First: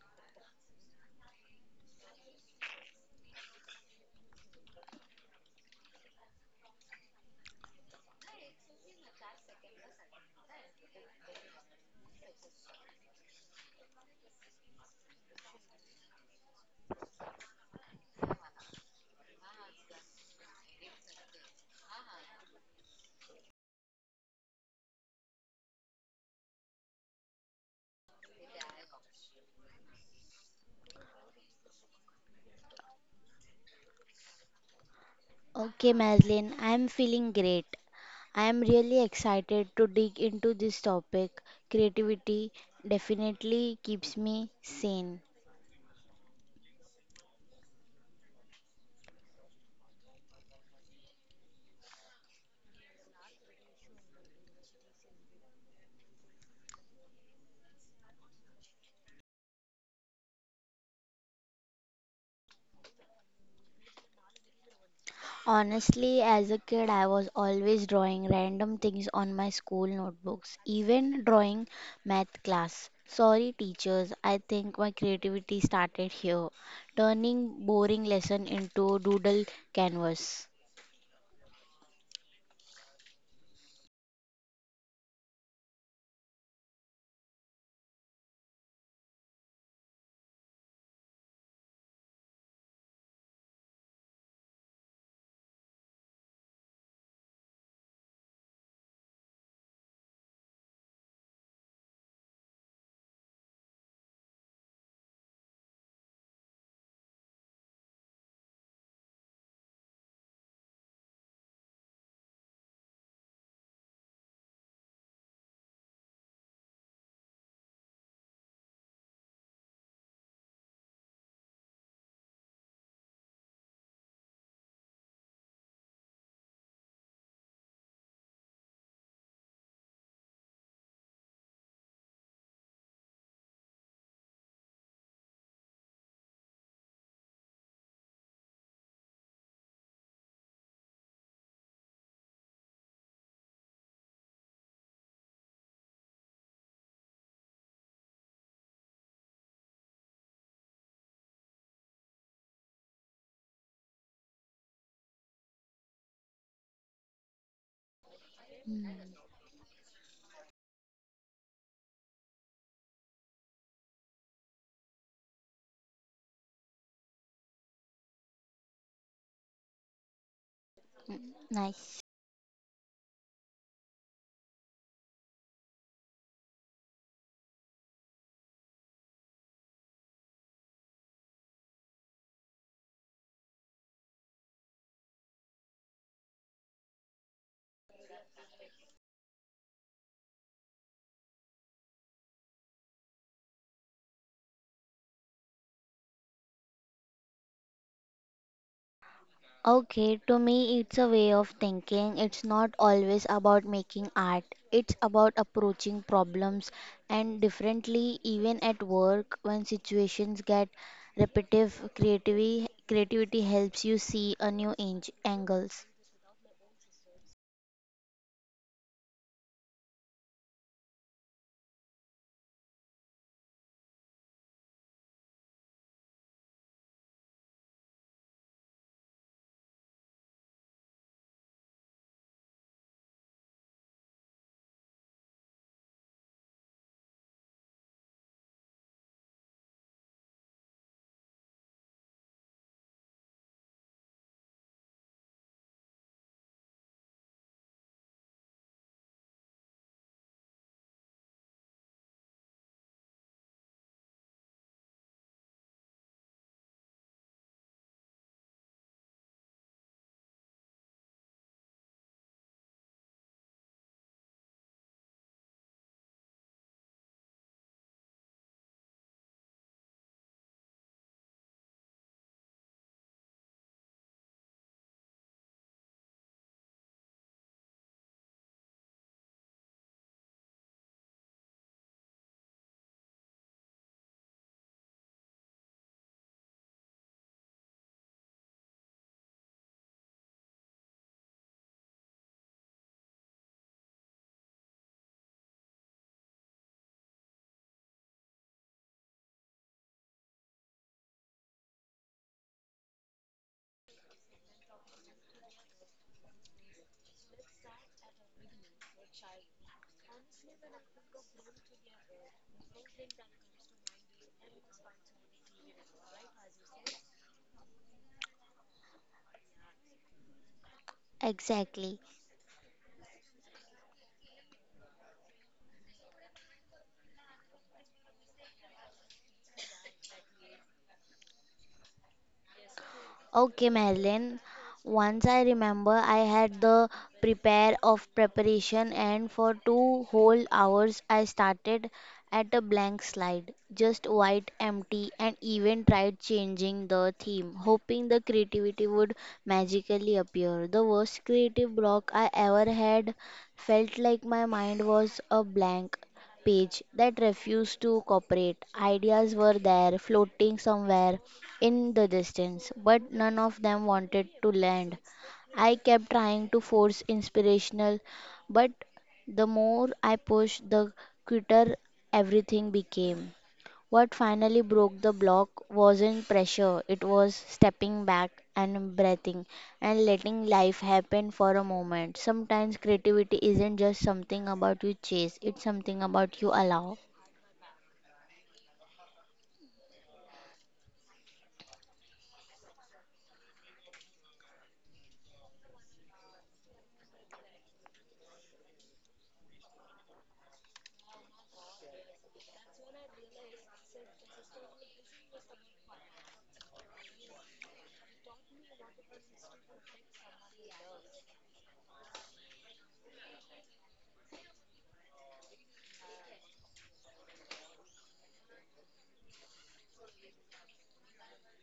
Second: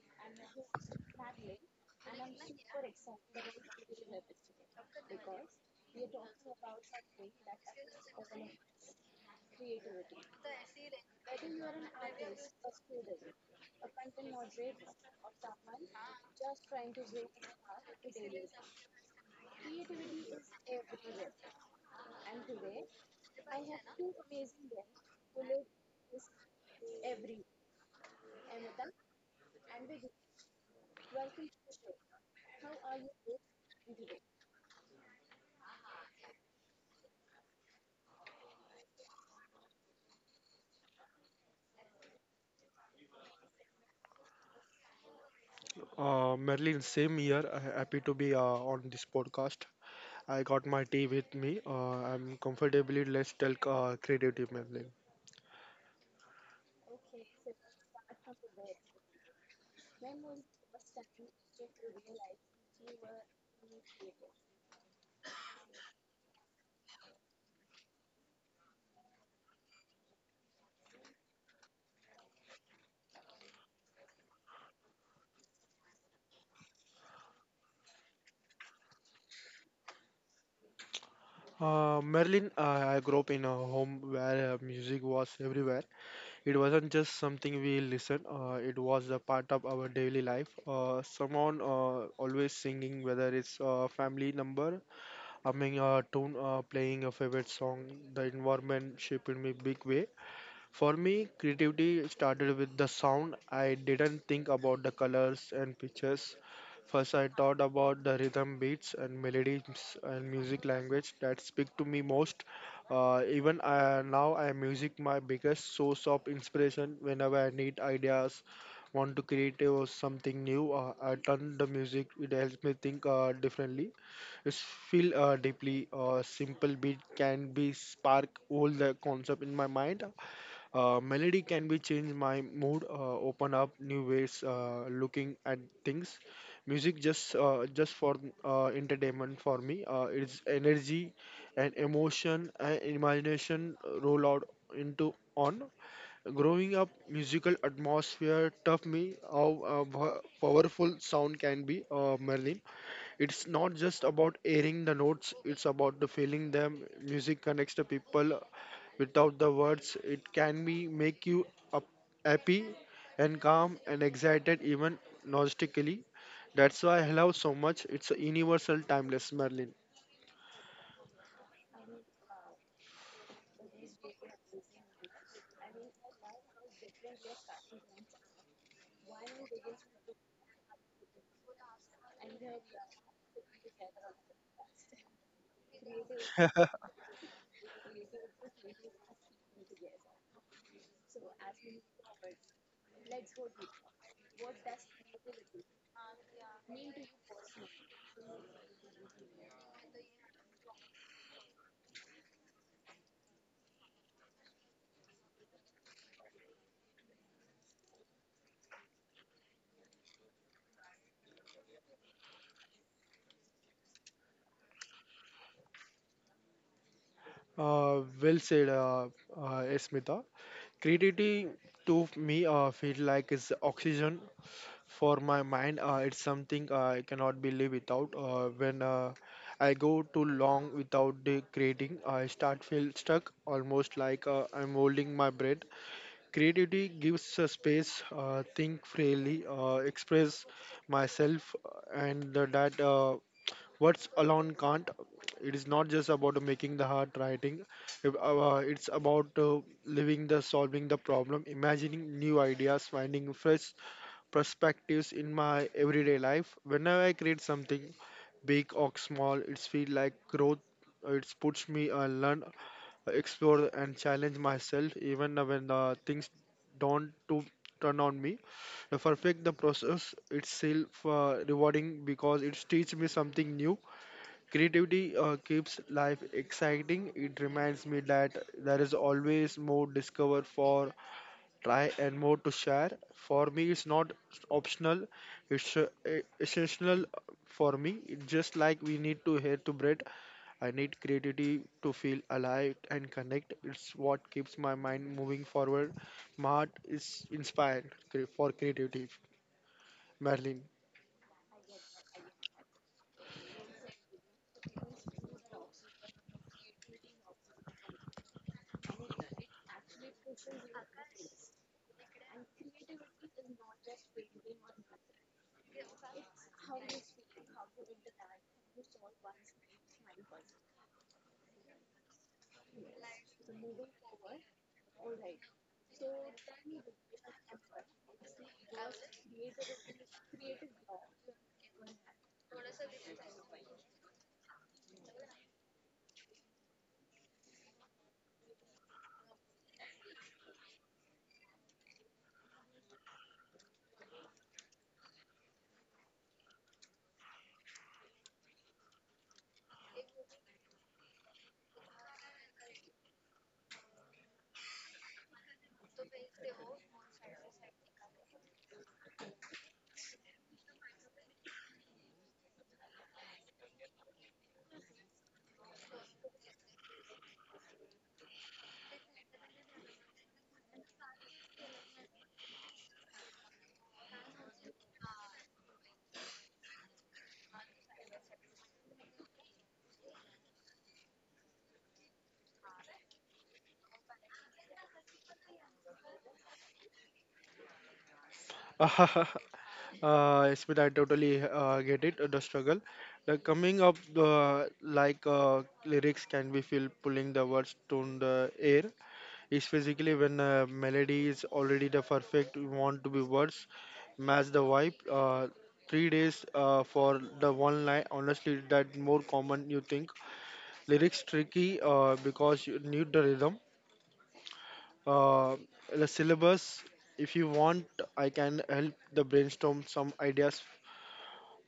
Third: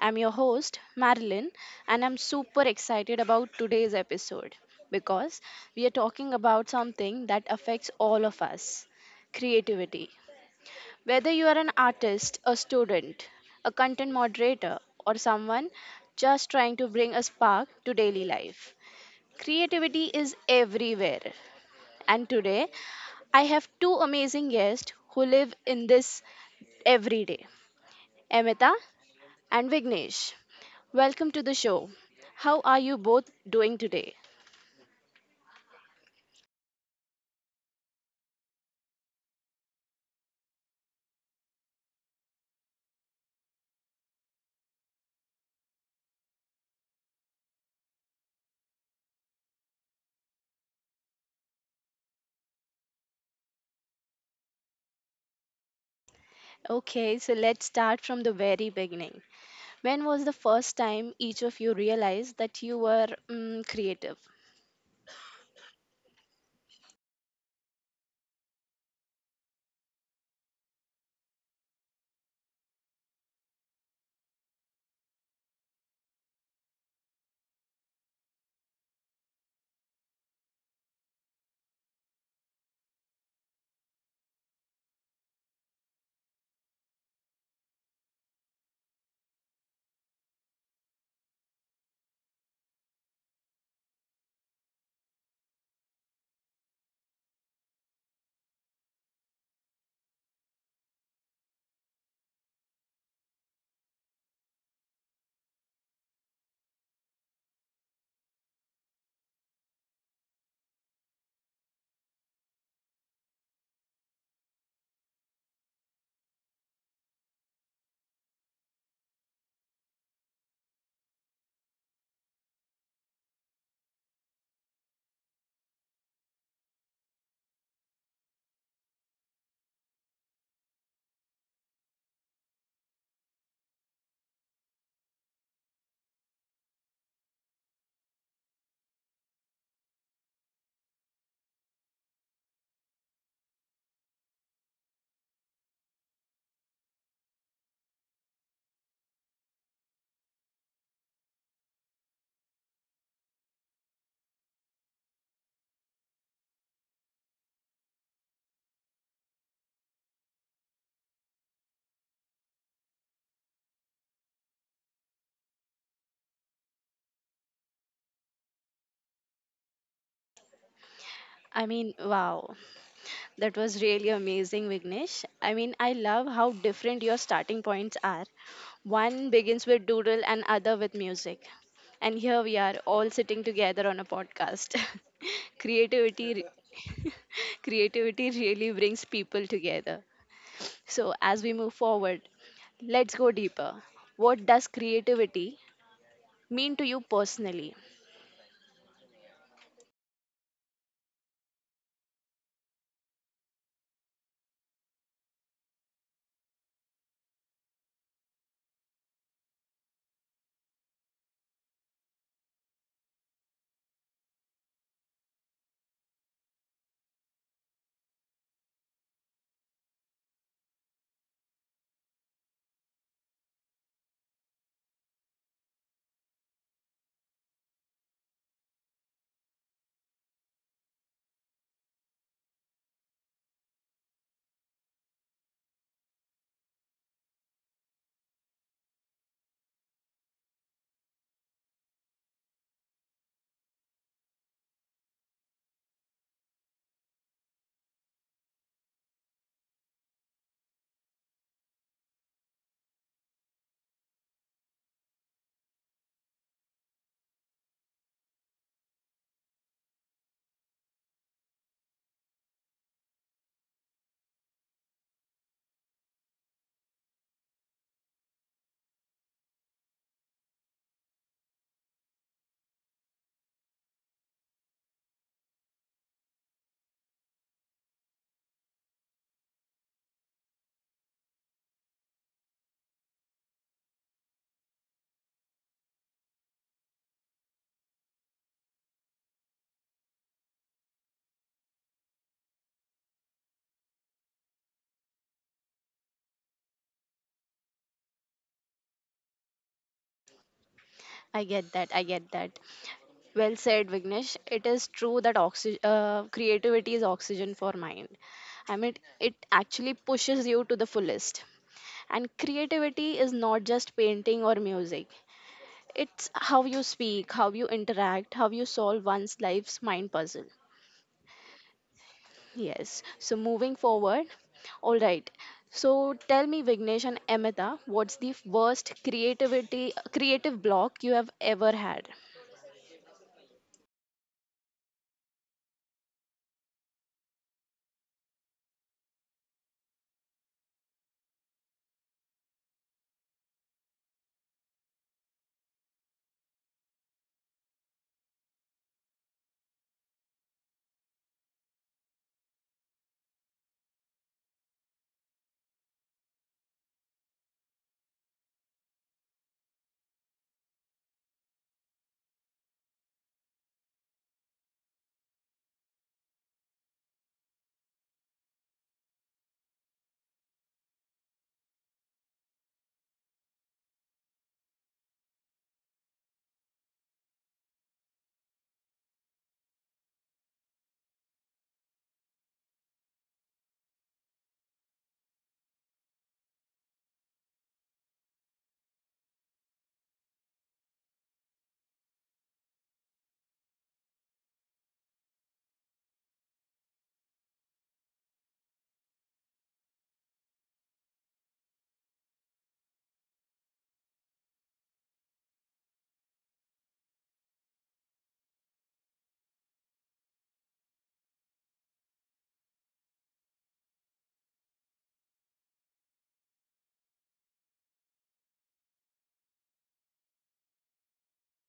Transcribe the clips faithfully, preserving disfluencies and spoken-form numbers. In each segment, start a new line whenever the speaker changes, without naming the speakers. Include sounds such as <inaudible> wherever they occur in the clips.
I'm your host, Marilyn, and I'm super excited about today's episode because we are talking about something that affects all of us, creativity. Whether you are an artist, a student, a content moderator, or someone just trying to bring a spark to daily life, creativity is everywhere. And today, I have two amazing guests who live in this every day. Amita and Vignesh. Welcome to the show. How are you both doing today?
Okay, Maslin, I am feeling great. I am really excited to dig into this topic. Creativity definitely keeps me sane.
Uh, Merlin, same year. uh, Happy to be uh, on this podcast. I got my tea with me. Uh, I'm comfortably let's talk uh, creative Merlin.
Okay, so let's start from the very beginning. When was the first time each of you realized that you were mm, creative?
Honestly, as a kid, I was always drawing random things on my school notebooks, even drawing math class. Sorry, teachers, I think my creativity started here, turning boring lesson into doodle canvas.
Uh, Merlin, uh, I grew up in a home where uh, music was everywhere. It wasn't just something we listen, uh, it was a part of our daily life. Uh, someone uh, always singing, whether it's a family number, I mean, a tune, uh, playing a favorite song. The environment shaped me big way. For me, creativity started with the sound. I didn't think about the colors and pictures. First, I thought about the rhythm, beats, and melodies and music language that speak to me most. Uh, even uh, now, I music my biggest source of inspiration. Whenever I need ideas, want to create or something new, uh, I turn the music. It helps me think uh, differently. It's feel uh, deeply. A simple beat can be spark all the concept in my mind. Uh, melody can be change my mood, uh, open up new ways, uh, looking at things. Music just uh, just for uh, entertainment for me. Uh, it's energy and emotion and imagination roll out into on. Growing up, musical atmosphere taught me how uh, powerful sound can be. Uh, Merlin. It's not just about airing the notes, it's about the feeling them. Music connects the people
Hmm.
without the words. It can be make you up, happy and calm and excited even nostalgically. That's why I love so much. It's a universal timeless Merlin.
I mean,
Nice.
wow. That was really amazing, Vignesh. I mean, I love how different your starting points are. One begins with doodle and other with music. And here we are all sitting together on a podcast. <laughs> creativity re- <laughs> creativity really brings people together. So, as we move forward, let's go deeper. What does creativity mean to you personally?
Okay, to me, it's a way of thinking. It's not always about making art, it's about approaching problems and differently, even at work, when situations get repetitive, creativity, creativity helps you see a new ang- angles.
Uh, well said, uh, uh, Smita. Creativity to me uh, feel like is oxygen for my mind. Uh, it's something uh, I cannot believe without. Uh, when uh, I go too long without the grading I start feel stuck almost like uh, I'm holding my breath. Creativity gives a space, uh, think freely, uh, express myself, uh, and the, that uh, words alone can't. It is not just about making the hard writing. If, uh, It's about uh, living the solving the problem, imagining new ideas, finding fresh perspectives in my everyday life. Whenever I create something, big or small, it's feel like growth. It puts me uh, learn explore and challenge myself even when the things don't to turn on me the perfect the process itself uh, rewarding because it teaches me something new. Creativity uh, keeps life exciting. It reminds me that there is always more discover for try and more to share. For me it's not optional, it's uh, e- essential. For me it's just like we need to hear to bread. I need creativity to feel alive and connect. It's what keeps my mind moving forward. My heart is inspired cre- for creativity. Merlin.
I get that. I get that. Well said, Vignesh. It is true that oxy- uh, creativity is oxygen for mind. I mean, it actually pushes you to the fullest. And creativity is not just painting or music, it's how you speak, how you interact, how you solve one's life's mind puzzle.
Exactly.
Yes. So, moving forward, all right. So, tell me, Vignesh and Amita, what's the worst creativity, creative block you have ever had?
Okay, Madeline. Once I remember, I had the prepare of preparation, and for two whole hours, I started at a blank slide, just white, empty, and even tried changing the theme, hoping the creativity would magically appear. The worst creative block I ever had felt like my mind was a blank page that refused to cooperate. Ideas were there, floating somewhere in the distance, but none of them wanted to land. I kept trying to force inspirational, but the more I pushed, the quicker everything became. What finally broke the block wasn't pressure, it was stepping back and breathing and letting life happen for a moment. Sometimes creativity isn't just something about you chase, it's something about you allow.
<laughs> uh, Smith, I totally uh, get it, uh, the struggle. The coming up, uh, like uh, lyrics can be feel pulling the words to the air. Is physically when uh, melody is already the perfect want to be words match the vibe uh, three days uh, for the one line. Honestly that more common you think lyrics tricky uh, because you need the rhythm, uh, the syllabus. If you want I can help the brainstorm some ideas.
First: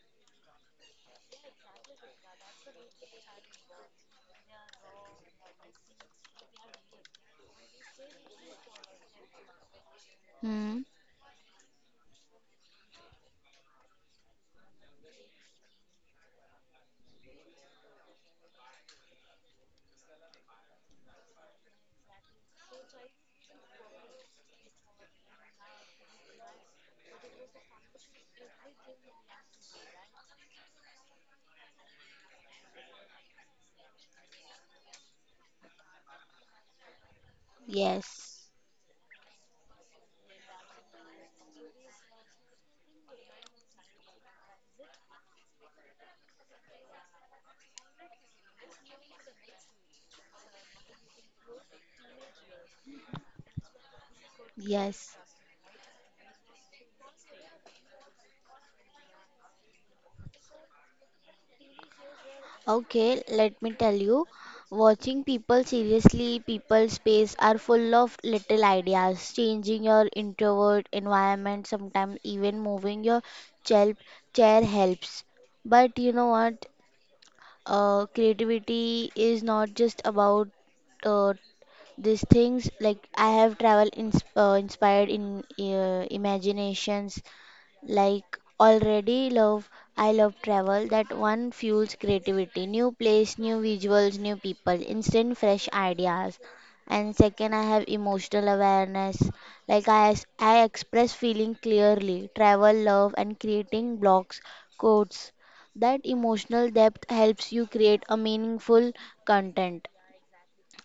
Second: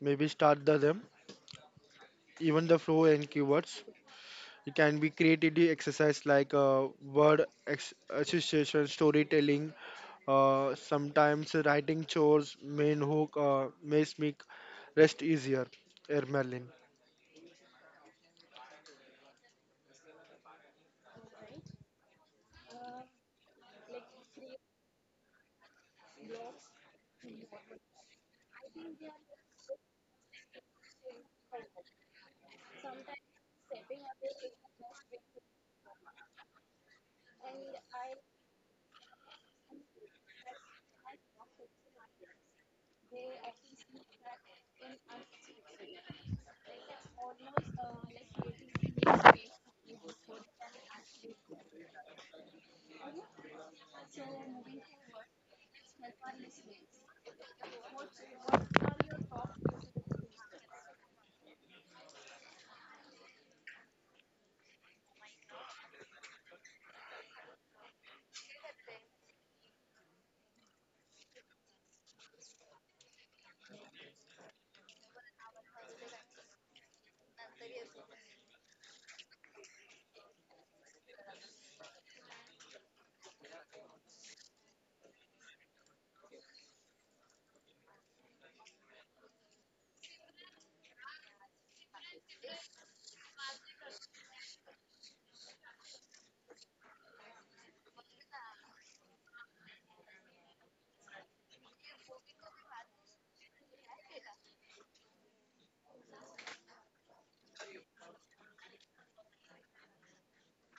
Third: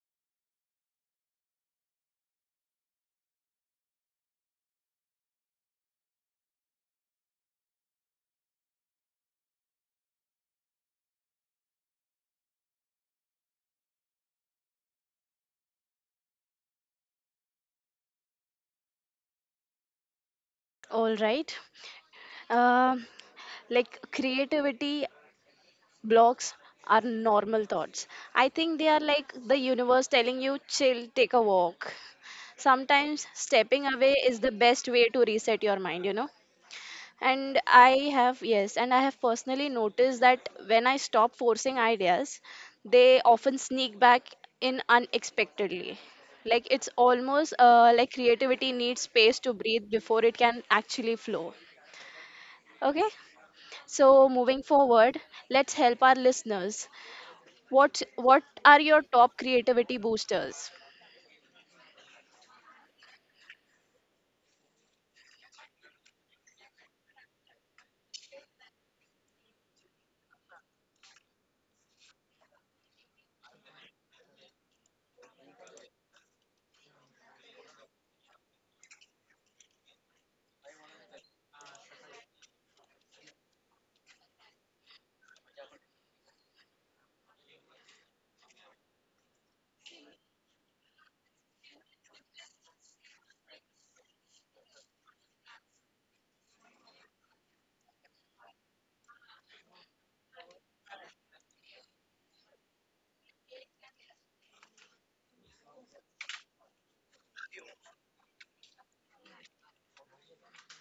Maybe start the them even the flow and keywords. It can be creativity exercise like uh, word ex- association, storytelling, uh,
Hmm.
sometimes writing chores, main hook, uh, makes me rest easier. Air Merlin.
All right. Um, like creativity blocks are normal thoughts. I think they are like the universe telling you, chill, take a walk. Sometimes stepping away is the best way to reset your mind, you know. And I have,
Yes.
yes, and I have personally noticed that when I stop forcing ideas, they often sneak back in unexpectedly. Like it's almost uh, like creativity needs space to breathe before it can actually flow. Okay. So moving
Yes.
forward, let's help our listeners. What what are your top creativity boosters?
Okay, let me tell you. Watching people seriously, people space are full of little ideas. Changing your introvert environment, sometimes even moving your chair, chair helps. But you know what? Uh, creativity is not just about uh, these things, like I have travel ins uh, inspired in uh, imaginations. Like already love, I love travel. That one fuels creativity. New place, new visuals, new people, instant fresh ideas. And second, I have emotional awareness. Like I, ex- I express feeling clearly. Travel, love, and creating blocks, quotes. That emotional depth helps you create a meaningful content,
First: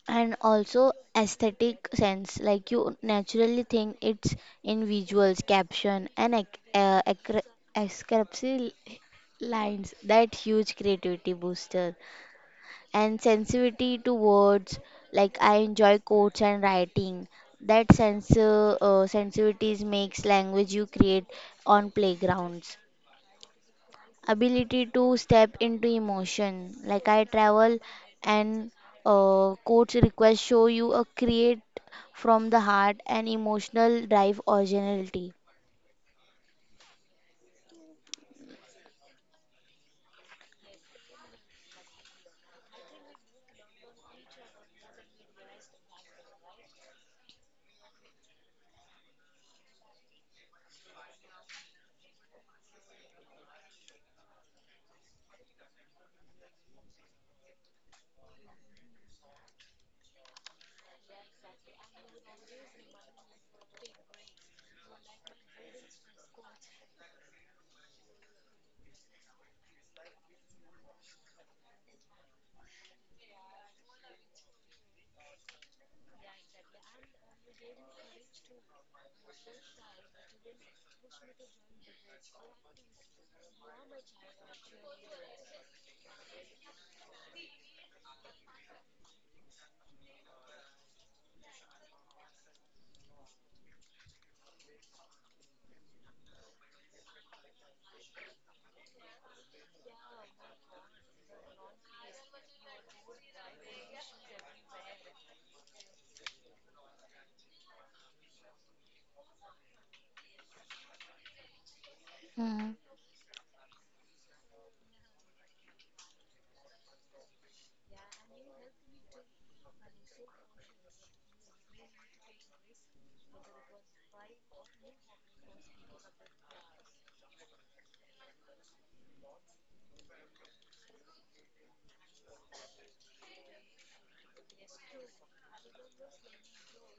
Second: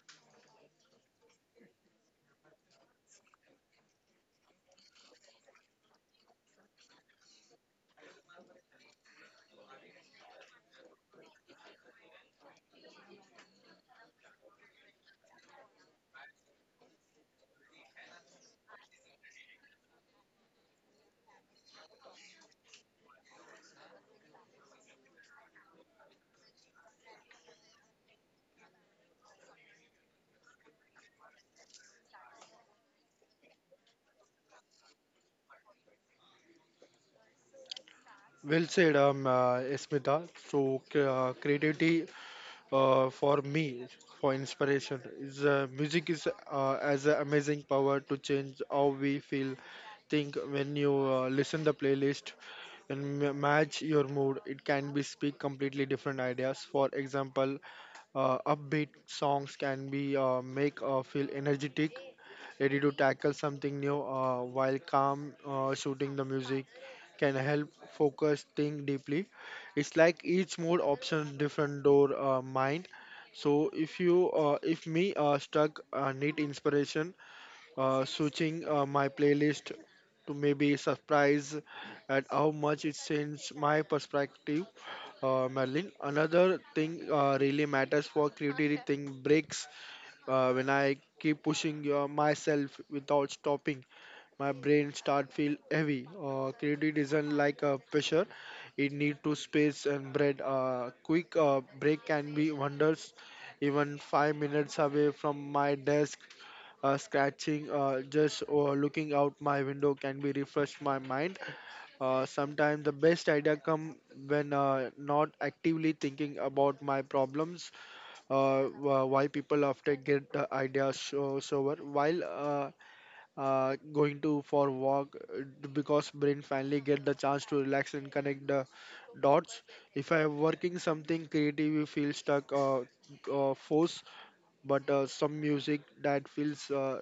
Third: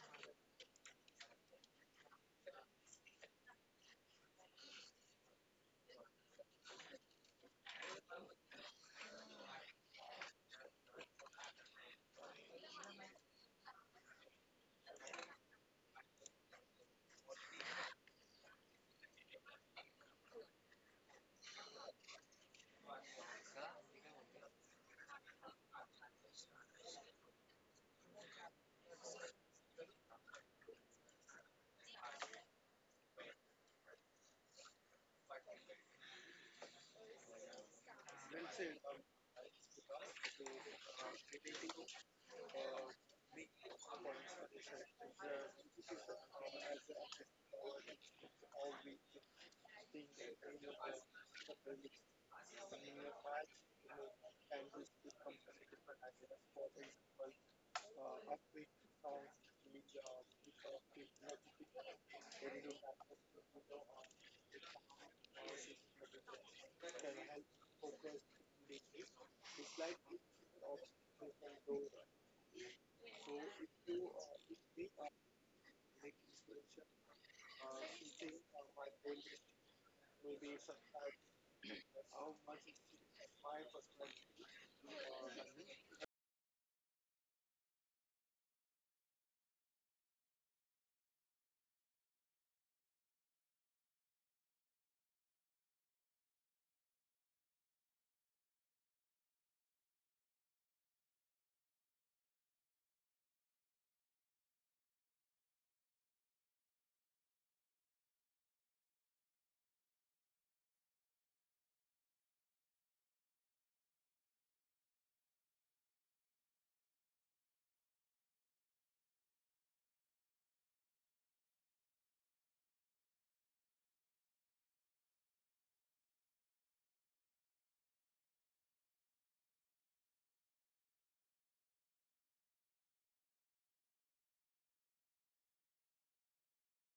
and also aesthetic sense, like you naturally think it's in visuals caption and ec- uh, acre- escapes lines that huge creativity booster, and sensitivity to words, like I enjoy quotes and writing, that sense uh, uh, sensitivities makes language you create on playgrounds, ability to step into emotion. Like I travel and uh, coach request show you a create from the heart, and emotional drive originality.
Well said, um, uh, Smita. So c- uh, creativity uh, for me for inspiration is uh, music is uh, as an amazing power to change how we feel think. When you uh, listen the playlist and ma- match your mood it can be speak completely different ideas. For example uh, upbeat songs can be uh, make uh, feel energetic ready to tackle something new, uh, while calm uh, shooting the music can help focus think deeply. It's like each mode option different door uh, mind. So if you uh, if me uh, stuck uh, need inspiration uh, switching uh, my playlist to maybe surprise at how much it changed my perspective. Uh, merlin. Another thing uh, really matters for creativity thing breaks uh, when I keep pushing uh, myself without stopping, my brain start feel heavy. Uh, creativity isn't like a pressure; it need to space and bread. Uh, quick uh, break can be wonders. Even five minutes away from my desk, uh, scratching, uh, just uh, looking out my window can be refresh my mind. Uh,
Mm,
sometimes the best idea come when uh, not actively thinking about my problems. Uh, wh- why people often get the idea so sober while uh, uh, going to for walk uh, because brain finally get the chance to relax and connect the dots. If I am working something creative you feel stuck or uh, force. But uh, some music that feels uh,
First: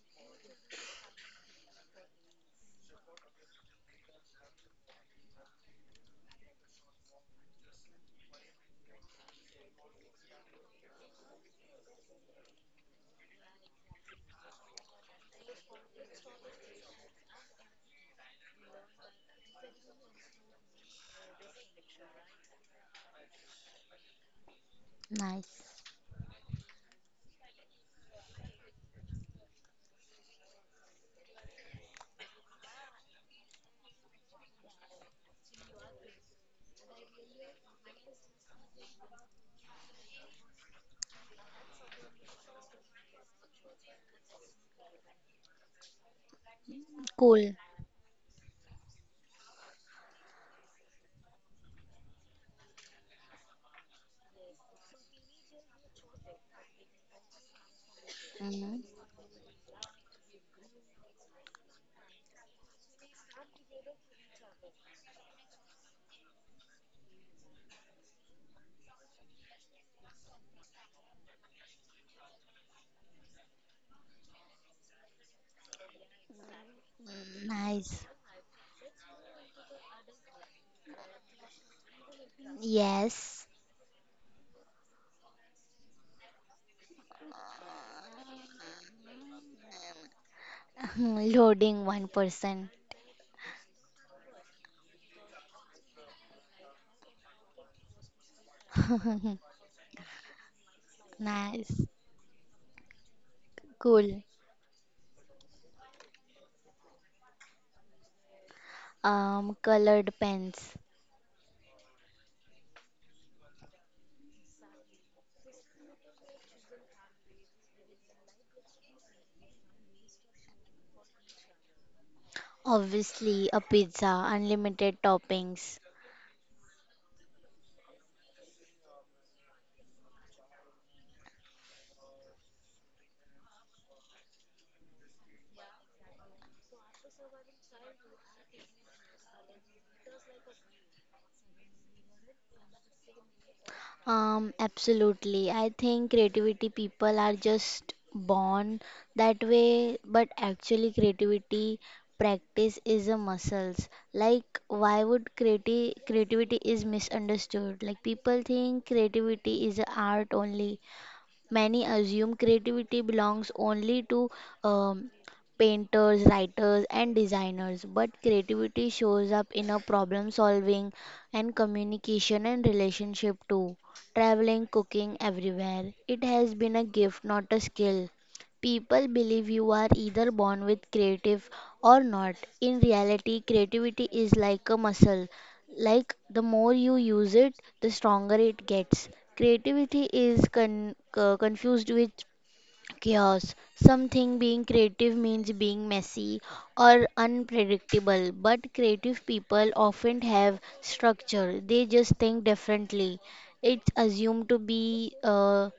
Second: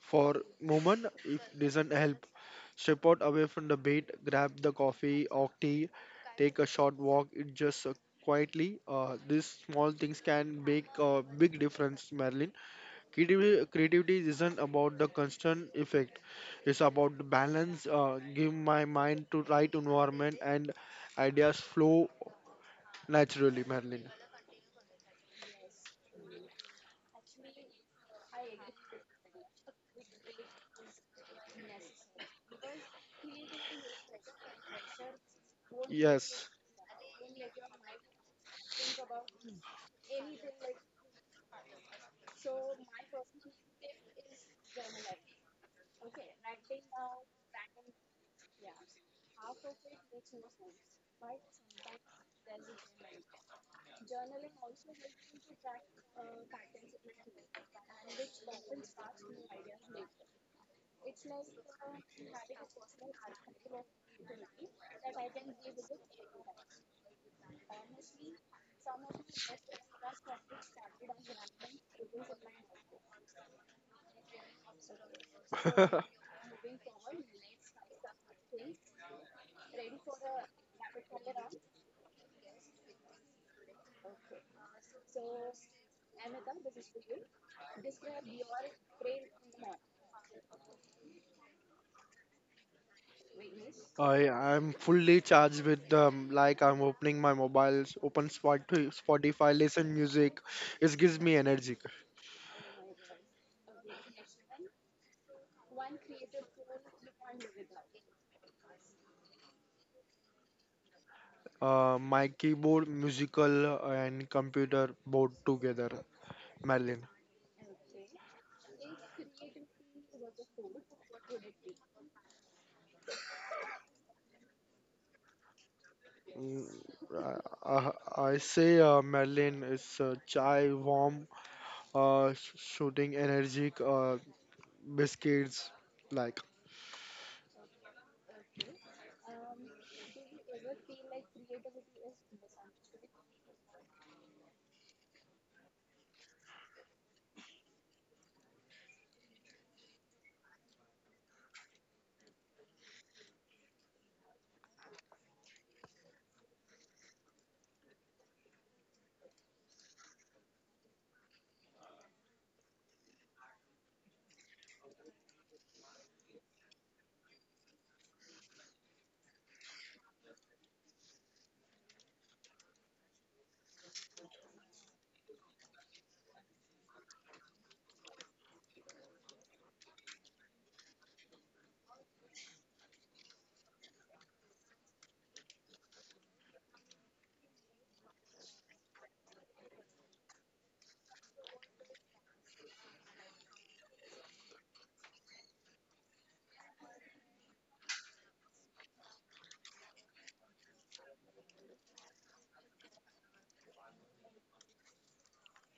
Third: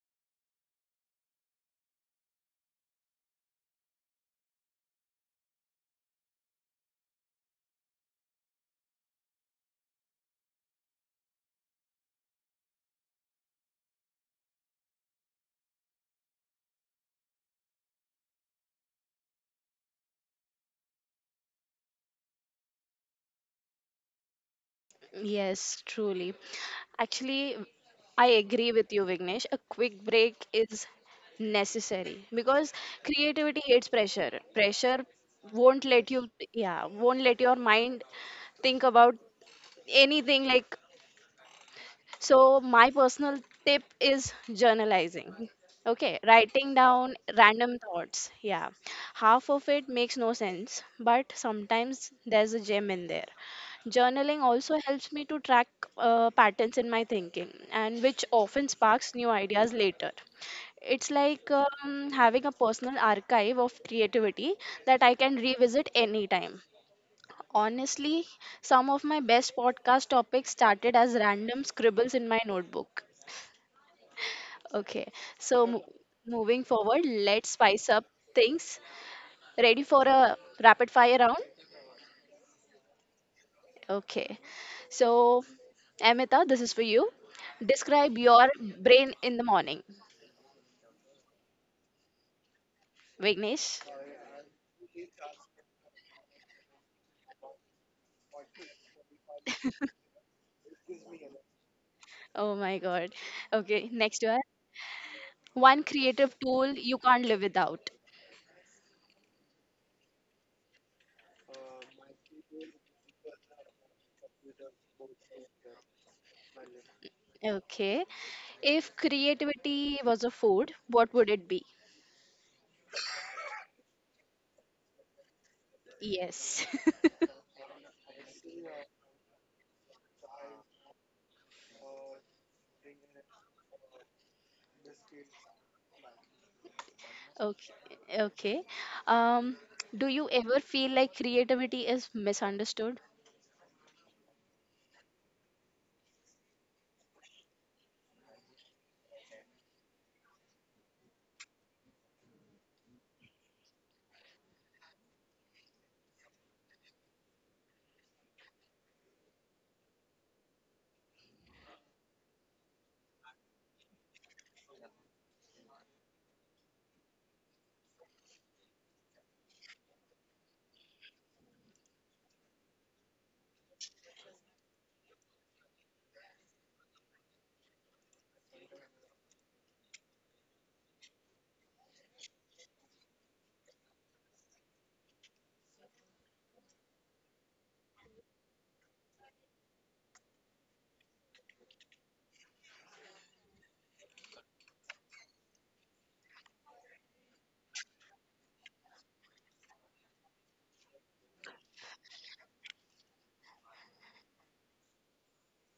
for moment it doesn't help. Step out away from the bed, grab the coffee or tea, take a short walk. It just uh, quietly. Uh, these small things can make a big difference, Marilyn. Creativity, creativity isn't about the constant effect. It's about the balance. Uh, give my mind to right environment and ideas flow naturally, Marilyn.
nice.
Yes, truly. Actually, I agree with you, Vignesh. A quick break is necessary because creativity hates pressure. Pressure won't let you,
Yes.
yeah, won't let your mind think about anything like. So, my personal tip is journalizing. Okay, writing down
Cool.
random thoughts. Yeah, half of it makes no sense, but sometimes there's a gem in there. Journaling also helps me to track uh, patterns in my thinking, and which often
Mhm.
sparks new ideas later. It's like um, having a personal archive of creativity that I can revisit anytime. Honestly, some of my best podcast topics started as random scribbles in my notebook. Okay, so mo- moving forward,
Mm,
let's spice
nice.
up things. Ready for a rapid fire round?
Yes.
Okay, so Amita, this is for you. Describe your brain in the morning.
<laughs> Loading one person.
Vignesh?
I am fully charged with um, like I'm opening my mobile, open Spotify,
<laughs>
Spotify, listen music. It gives me
Nice.
energy.
Oh my god. Okay,
Cool.
next one. One creative tool you can't live without.
Um, colored pens.
Uh, my keyboard, musical, and computer both together. Merlin.
Okay. If creativity was a food, what would it be?
Obviously, a pizza, unlimited toppings.
Yes.
Mm,
<laughs>
uh, I say uh, Merlin is uh, chai, warm, uh, sh- shooting, energetic, uh, biscuits. Like
Okay. Okay. Um, do you ever feel like creativity is misunderstood?
Um, absolutely. I think creativity people are just born that way, but actually creativity practice is a muscles. Like why would creati creativity is misunderstood? Like people think creativity is a art only. Many assume creativity belongs only to um, painters, writers, and designers, but creativity shows up in a problem solving and communication and relationship too. Traveling, cooking, everywhere. It has been a gift, not a skill. People believe you are either born with creative or not. In reality, creativity is like a muscle, like the more you use it the stronger it gets. Creativity is con- uh, confused with chaos. Something being creative means being messy or unpredictable, but creative people often have structure. They just think differently. It's assumed to be uh,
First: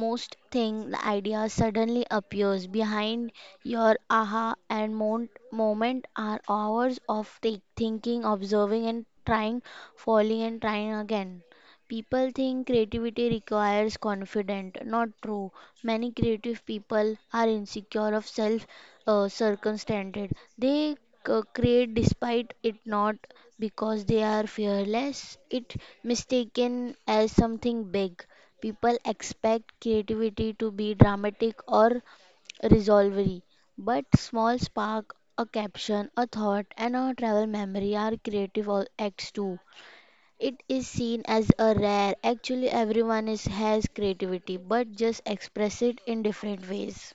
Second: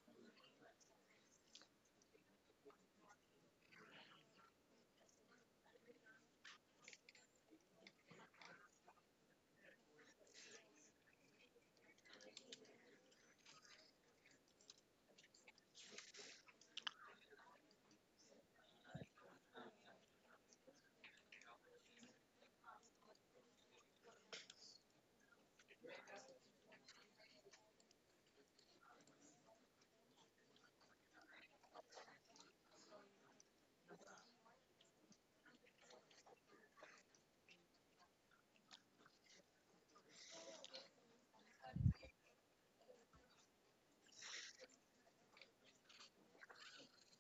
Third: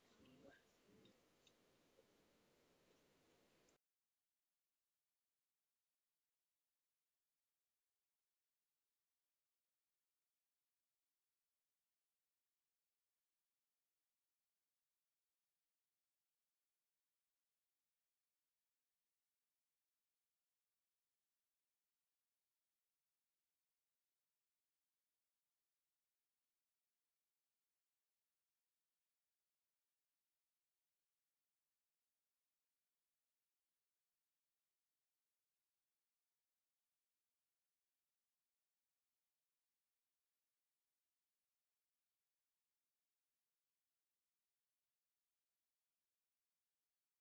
most thing the idea suddenly appears behind your aha, and mon- moment are hours of thi- thinking, observing and trying, falling and trying again. People think creativity requires confidence. Not true. Many creative people are insecure of self uh, circumstances. They c- create despite it not because they are fearless. It mistaken as something big. People expect creativity to be dramatic or resolvery, but small spark, a caption, a thought, and a travel memory are creative all- acts too. It is seen as a rare. Actually, everyone is, has creativity, but just express it in different ways.